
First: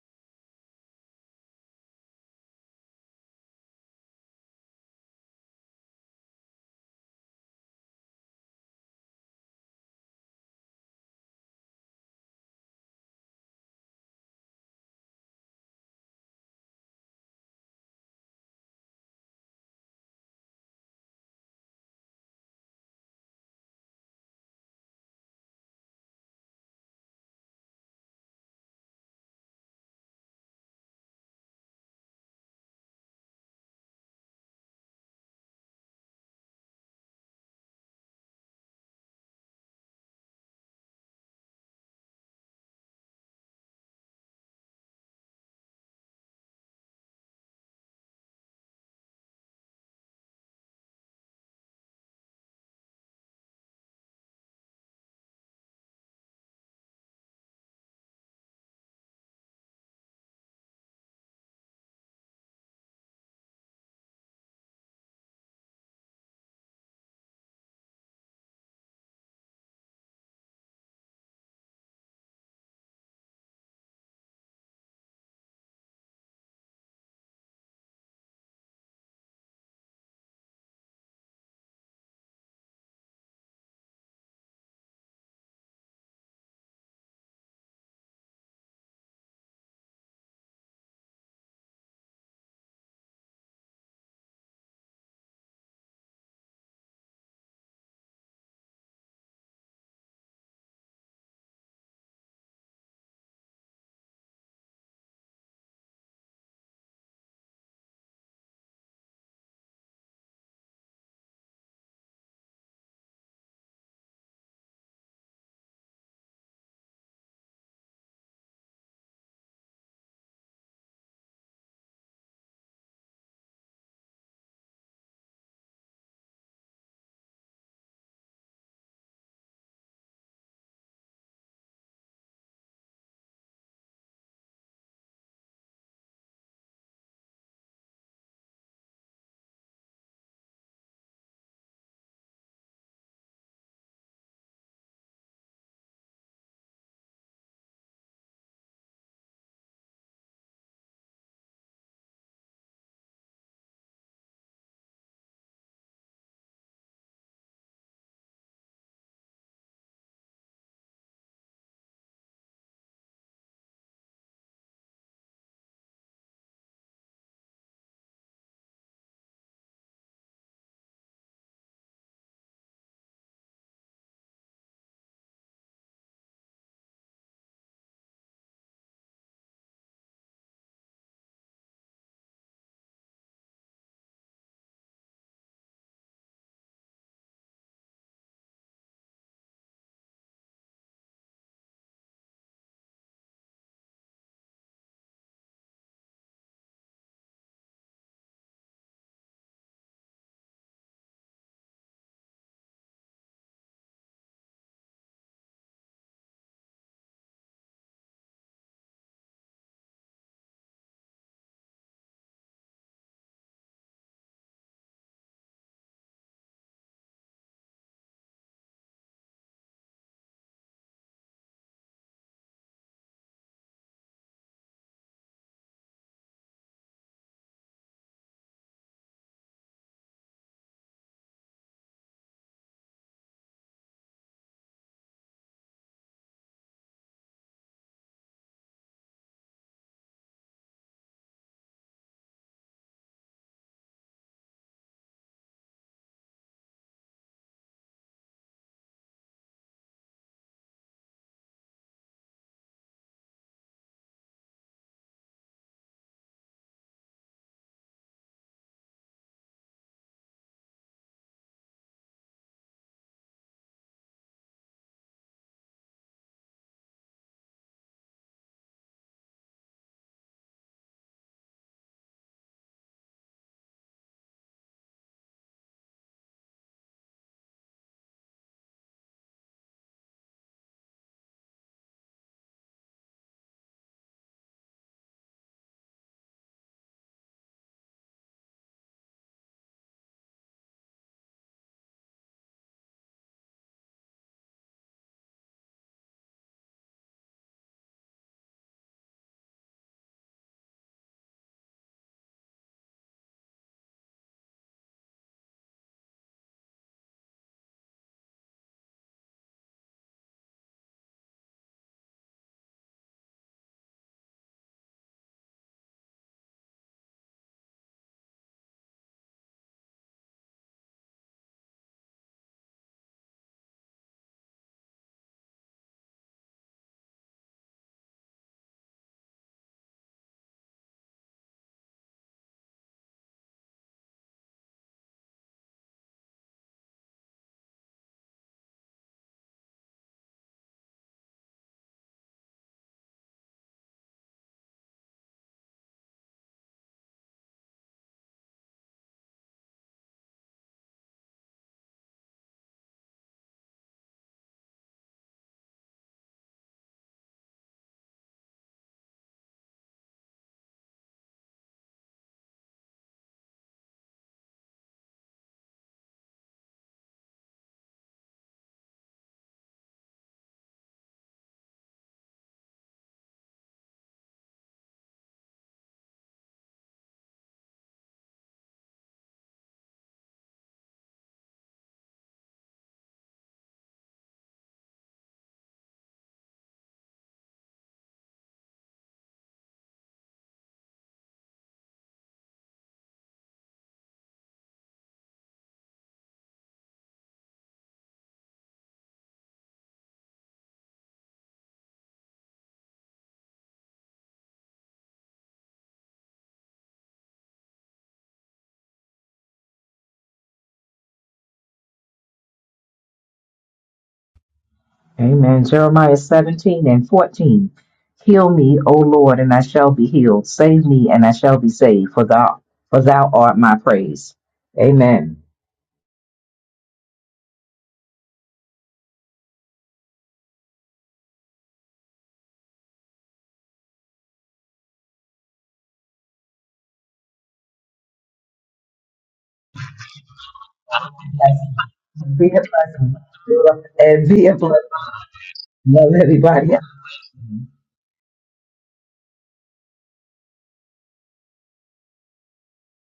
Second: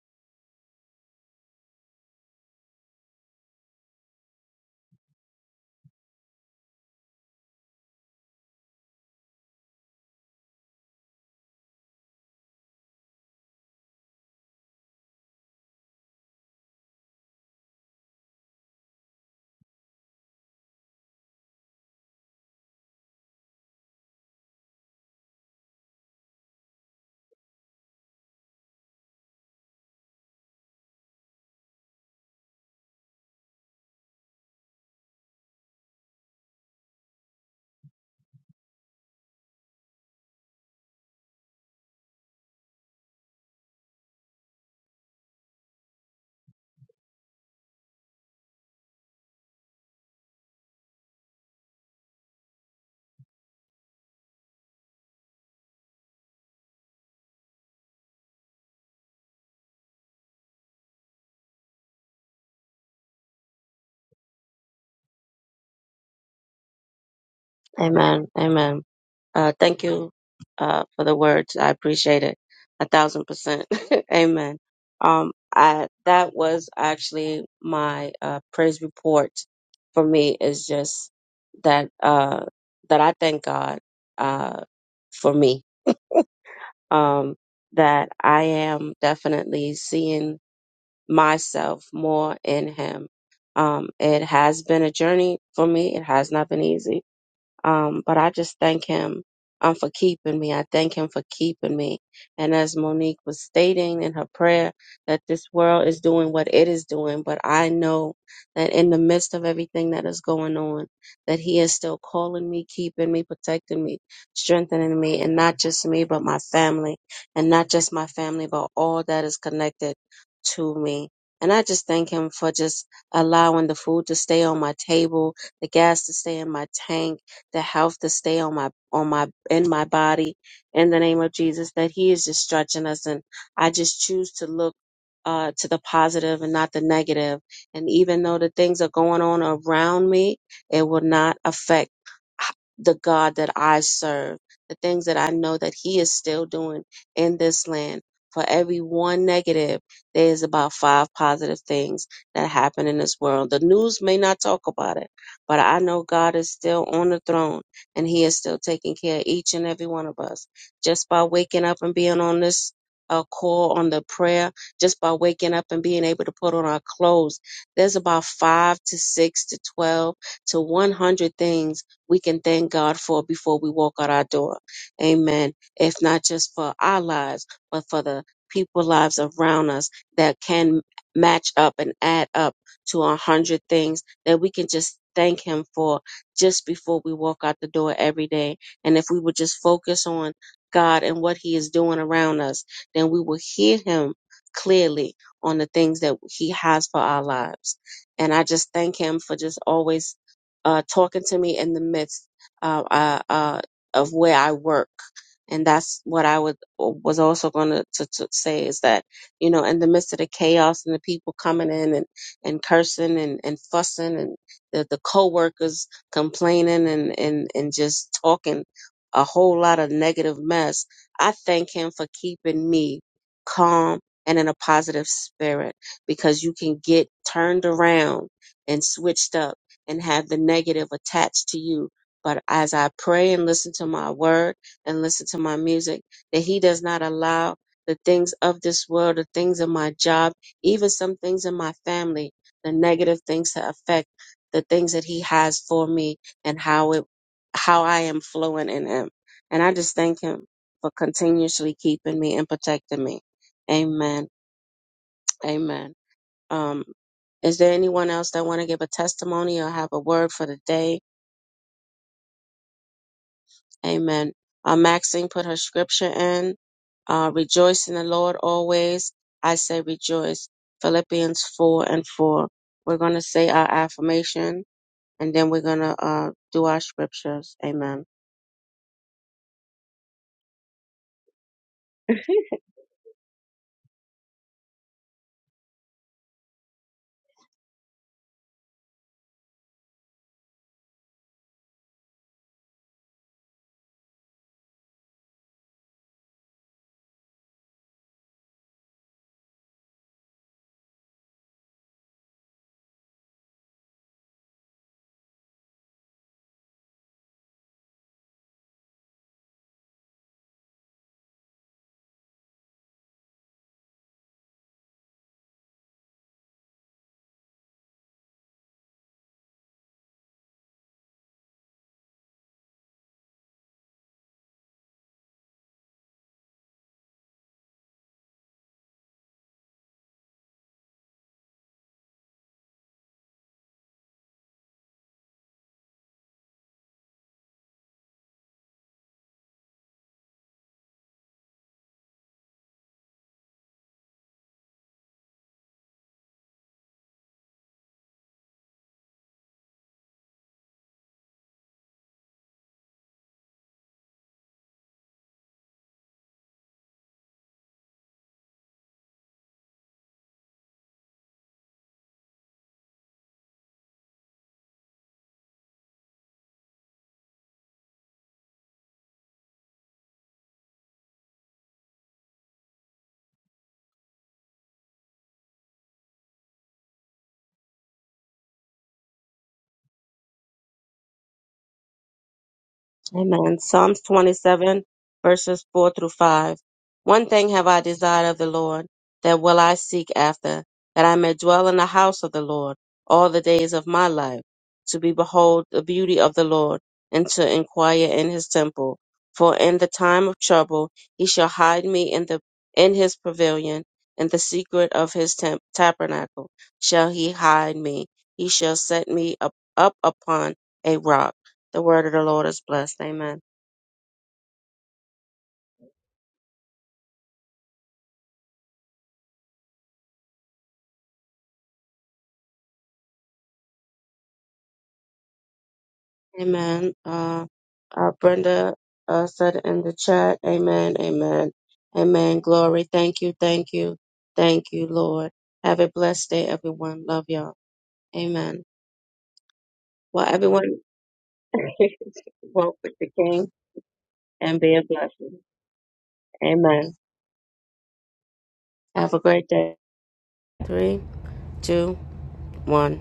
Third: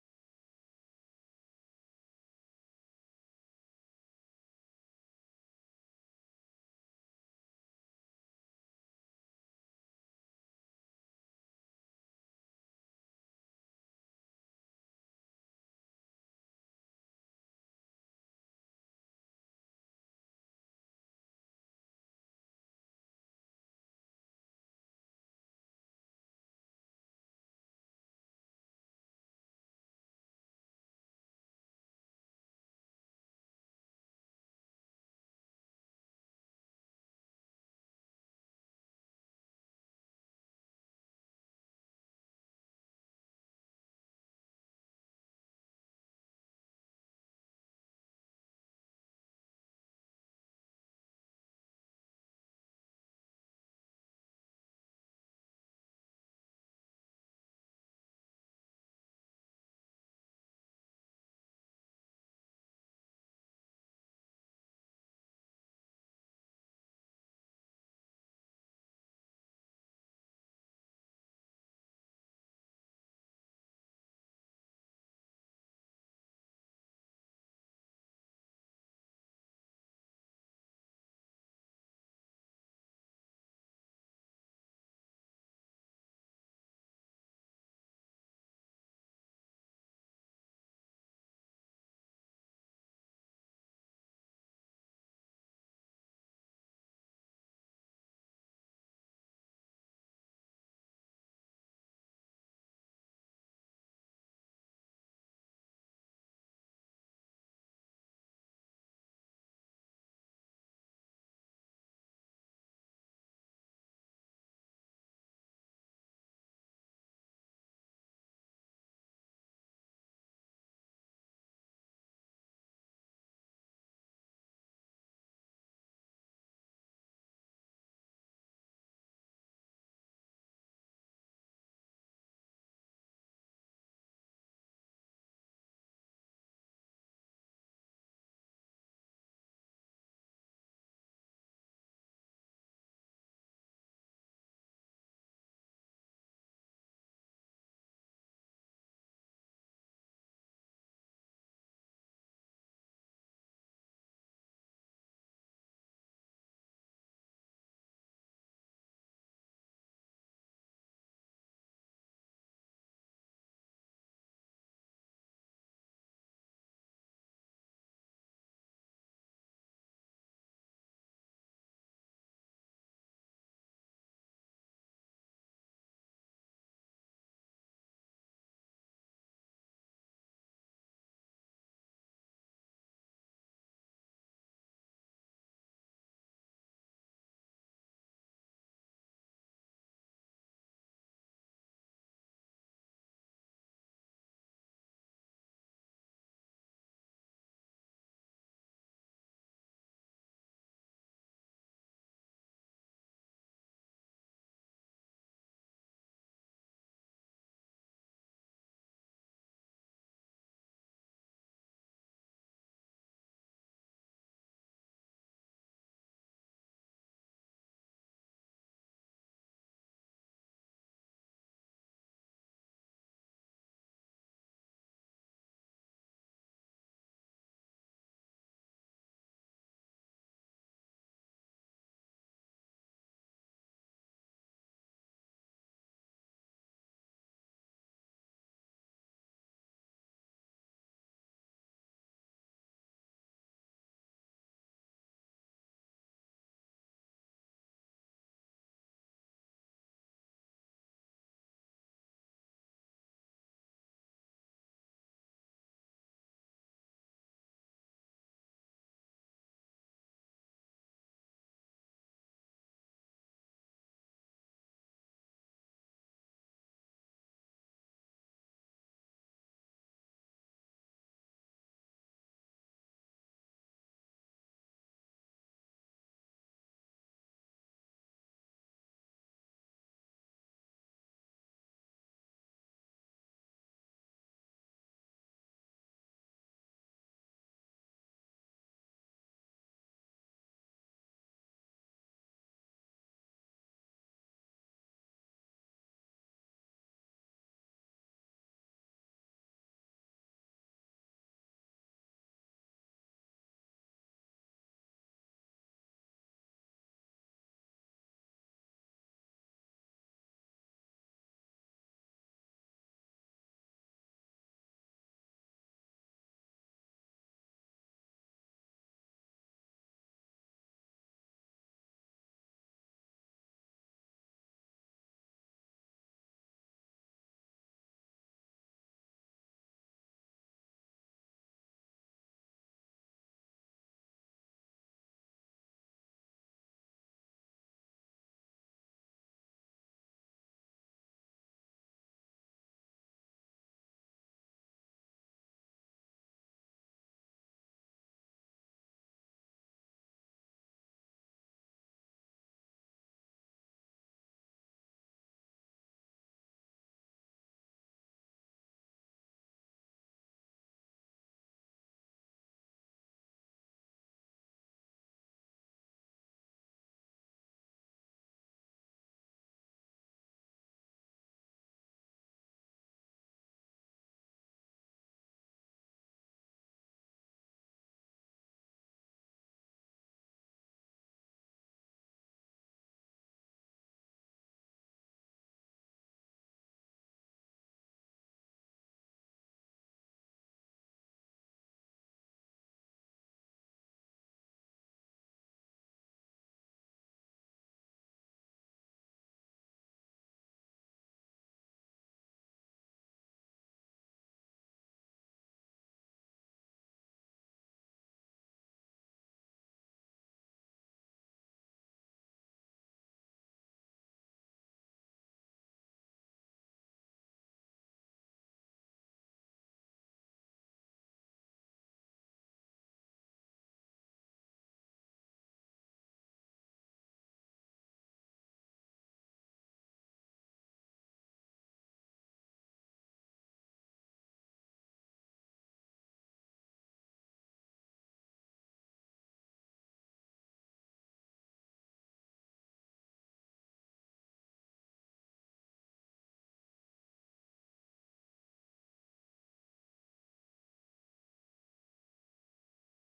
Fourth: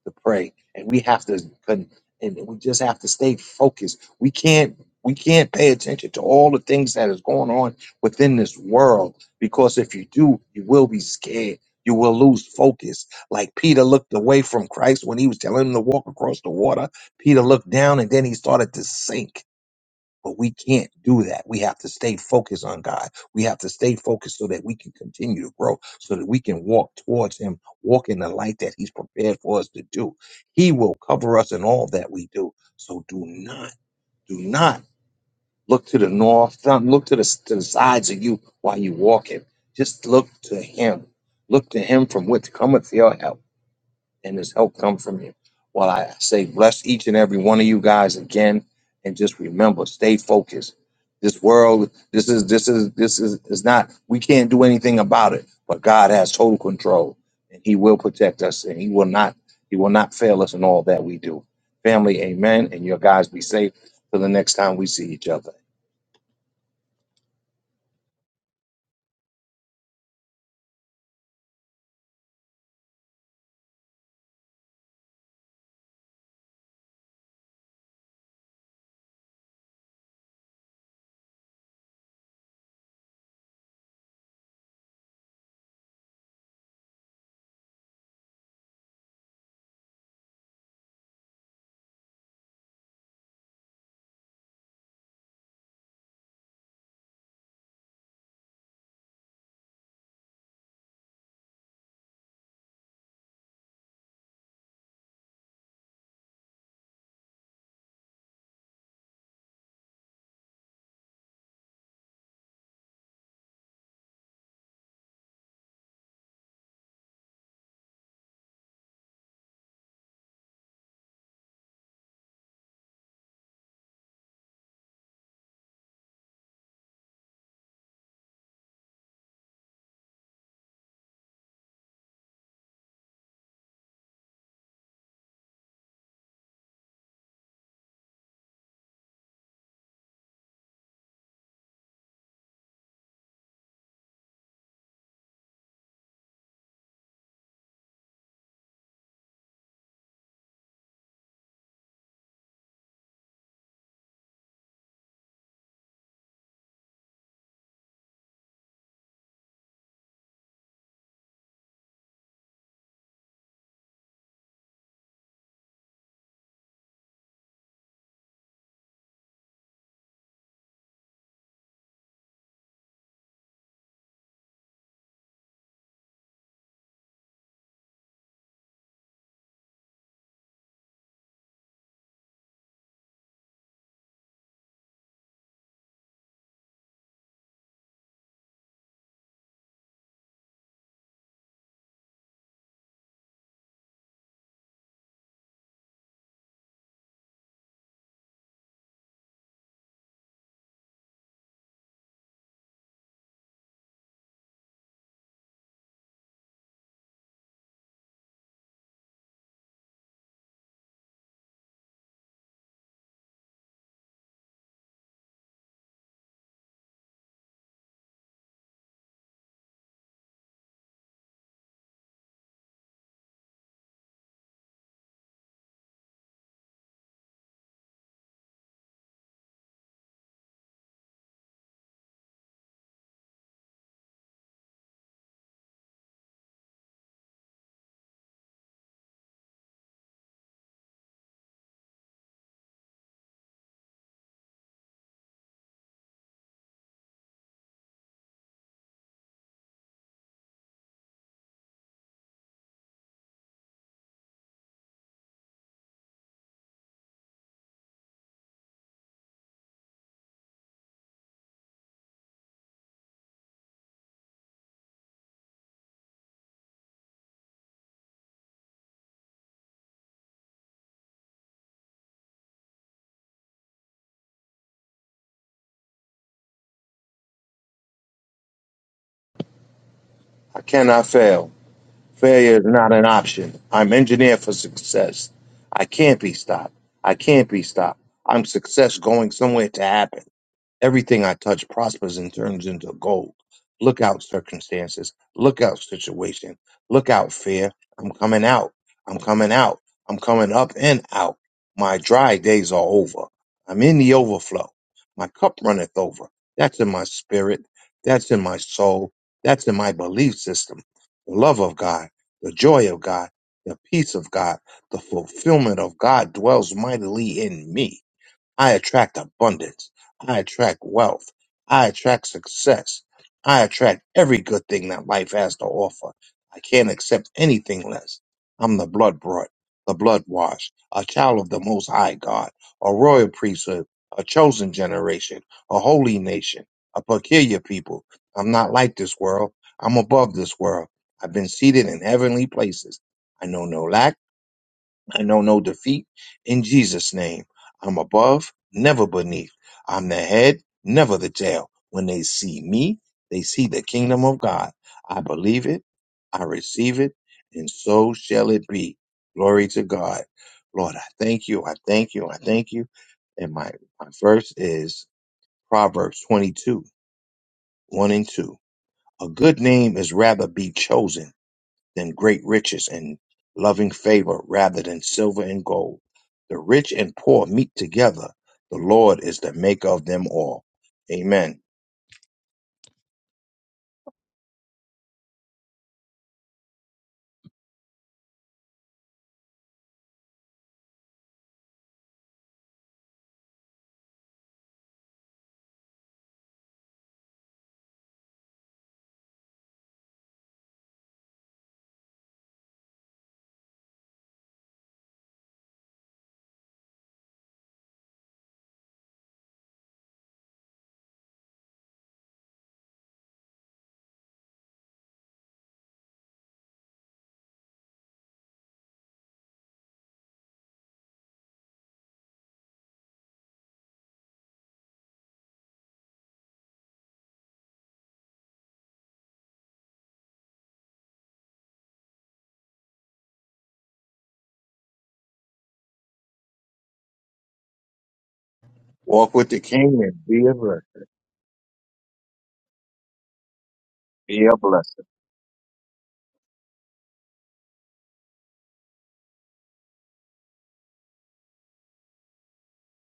to pray, and we have to con- and we just have to stay focused. We can't we can't pay attention to all the things that is going on within this world because if you do, you will be scared. You will lose focus. Like Peter looked away from Christ when he was telling him to walk across the water. Peter looked down and then he started to sink but we can't do that. We have to stay focused on God. We have to stay focused so that we can continue to grow, so that we can walk towards Him, walk in the light that He's prepared for us to do. He will cover us in all that we do. So do not, do not look to the north, don't look to the, to the sides of you while you're walking. Just look to Him. Look to Him from which cometh your help and his help come from him. While I say bless each and every one of you guys again, and just remember, stay focused. This world, this is this is this is is not. We can't do anything about it, but God has total control, and He will protect us, and He will not He will not fail us in all that we do. Family, Amen. And your guys be safe till the next time we see each other.
Amen. Amen. Uh, thank you uh, for the words. I appreciate it a thousand percent. Amen. Um, I, that was actually my uh, praise report for me is just that uh, that I thank God uh, for me. Um, that I am definitely seeing myself more in Him. Um, it has been a journey for me. It has not been easy um, but I just thank him um, for keeping me. I thank him for keeping me. And as Monique was stating in her prayer, that this world is doing what it is doing, but I know that in the midst of everything that is going on, that he is still calling me, keeping me, protecting me, strengthening me, and not just me, but my family, and not just my family, but all that is connected to me. And I just thank him for just allowing the food to stay on my table, the gas to stay in my tank the health to stay on my on my in my body in the name of Jesus that he is just stretching us and I just choose to look uh, to the positive and not the negative. And even though the things are going on around me, it will not affect h- the God that I serve. The things that I know that He is still doing in this land. For every one negative, there is about five positive things that happen in this world. The news may not talk about it but I know God is still on the throne and He is still taking care of each and every one of us. Just by waking up and being on this uh, call on the prayer, just by waking up and being able to put on our clothes, there's about five to six to 12 to 100 things we can thank God for before we walk out our door. Amen. If not just for our lives, but for the people lives around us that can match up and add up to a hundred things that we can just thank him for just before we walk out the door every day. And if we would just focus on God and what he is doing around us, then we will hear him clearly on the things that he has for our lives. And I just thank him for just always uh, talking to me in the midst uh, uh, uh, of where I work. And that's what I would uh, was also going to, to say is that you know in the midst of the chaos and the people coming in and and cursing and, and fussing and the, the co-workers complaining and, and, and just talking a whole lot of negative mess. I thank him for keeping me calm and in a positive spirit because you can get turned around and switched up and have the negative attached to you. But as I pray and listen to my word and listen to my music, that he does not allow the things of this world, the things of my job, even some things in my family the negative things to affect the things that he has for me and how it how I am flowing in him. And I just thank him for continuously keeping me and protecting me. Amen. Amen. Um is there anyone else that want to give a testimony or have a word for the day? Amen. Uh, Maxine put her scripture in. Uh, rejoice in the Lord always. I say rejoice. Philippians 4 and 4. We're going to say our affirmation and then we're gonna uh do our scriptures. Amen.
I cannot fail. Failure is not an option. I'm engineered for success. I can't be stopped. I can't be stopped. I'm success going somewhere to happen. Everything I touch prospers and turns into gold. Look out, circumstances. Look out, situation. Look out, fear. I'm coming out. I'm coming out. I'm coming up and out. My dry days are over. I'm in the overflow. My cup runneth over. That's in my spirit. That's in my soul. That's in my belief system. The love of God, the joy of God, the peace of God, the fulfillment of God dwells mightily in me. I attract abundance. I attract wealth. I attract success. I attract every good thing that life has to offer. I can't accept anything less. I'm the blood brought, the blood washed, a child of the Most High God, a royal priesthood, a chosen generation, a holy nation, a peculiar people. I'm not like this world. I'm above this world. I've been seated in heavenly places. I know no lack. I know no defeat in Jesus' name. I'm above, never beneath. I'm the head, never the tail. When they see me, they see the kingdom of God. I believe it, I receive it, and so shall it be. Glory to God. Lord, I thank you, I thank you, I thank you. And my, my verse is Proverbs 22, 1 and 2. A good name is rather be chosen than great riches and loving favor rather than silver and gold. The rich and poor meet together. The Lord is the maker of them all. Amen.
Amen. Psalms 27, verses 4 through 5. One thing have I desired of the Lord, that will I seek after, that I may dwell in the house of the Lord all the days of my life, to be behold the beauty of the Lord, and to inquire in his temple. For in the time of trouble he shall hide me in the in his pavilion, in the secret of his tem- tabernacle shall he hide me. He shall set me up, up upon a rock the word of the Lord is blessed. Amen.
Amen. Jeremiah 17 and 14. Heal me, O Lord, and I shall be healed. Save me, and I shall be saved, for thou, for thou art my praise. Amen.
Amen. Uh, uh, Brenda uh, said in the chat, Amen, Amen, Amen. Glory. Thank you, thank you, thank you, Lord. Have a blessed day, everyone. Love y'all. Amen.
Walk with the king and
Well,
be a
everyone,
blessing.
Be a
walk with the
blessing.
King
And
Be
be a
a
and
blessing.
be a
blessing.
blessing.
Love everybody.
Amen. Have a great day. Three, two, one.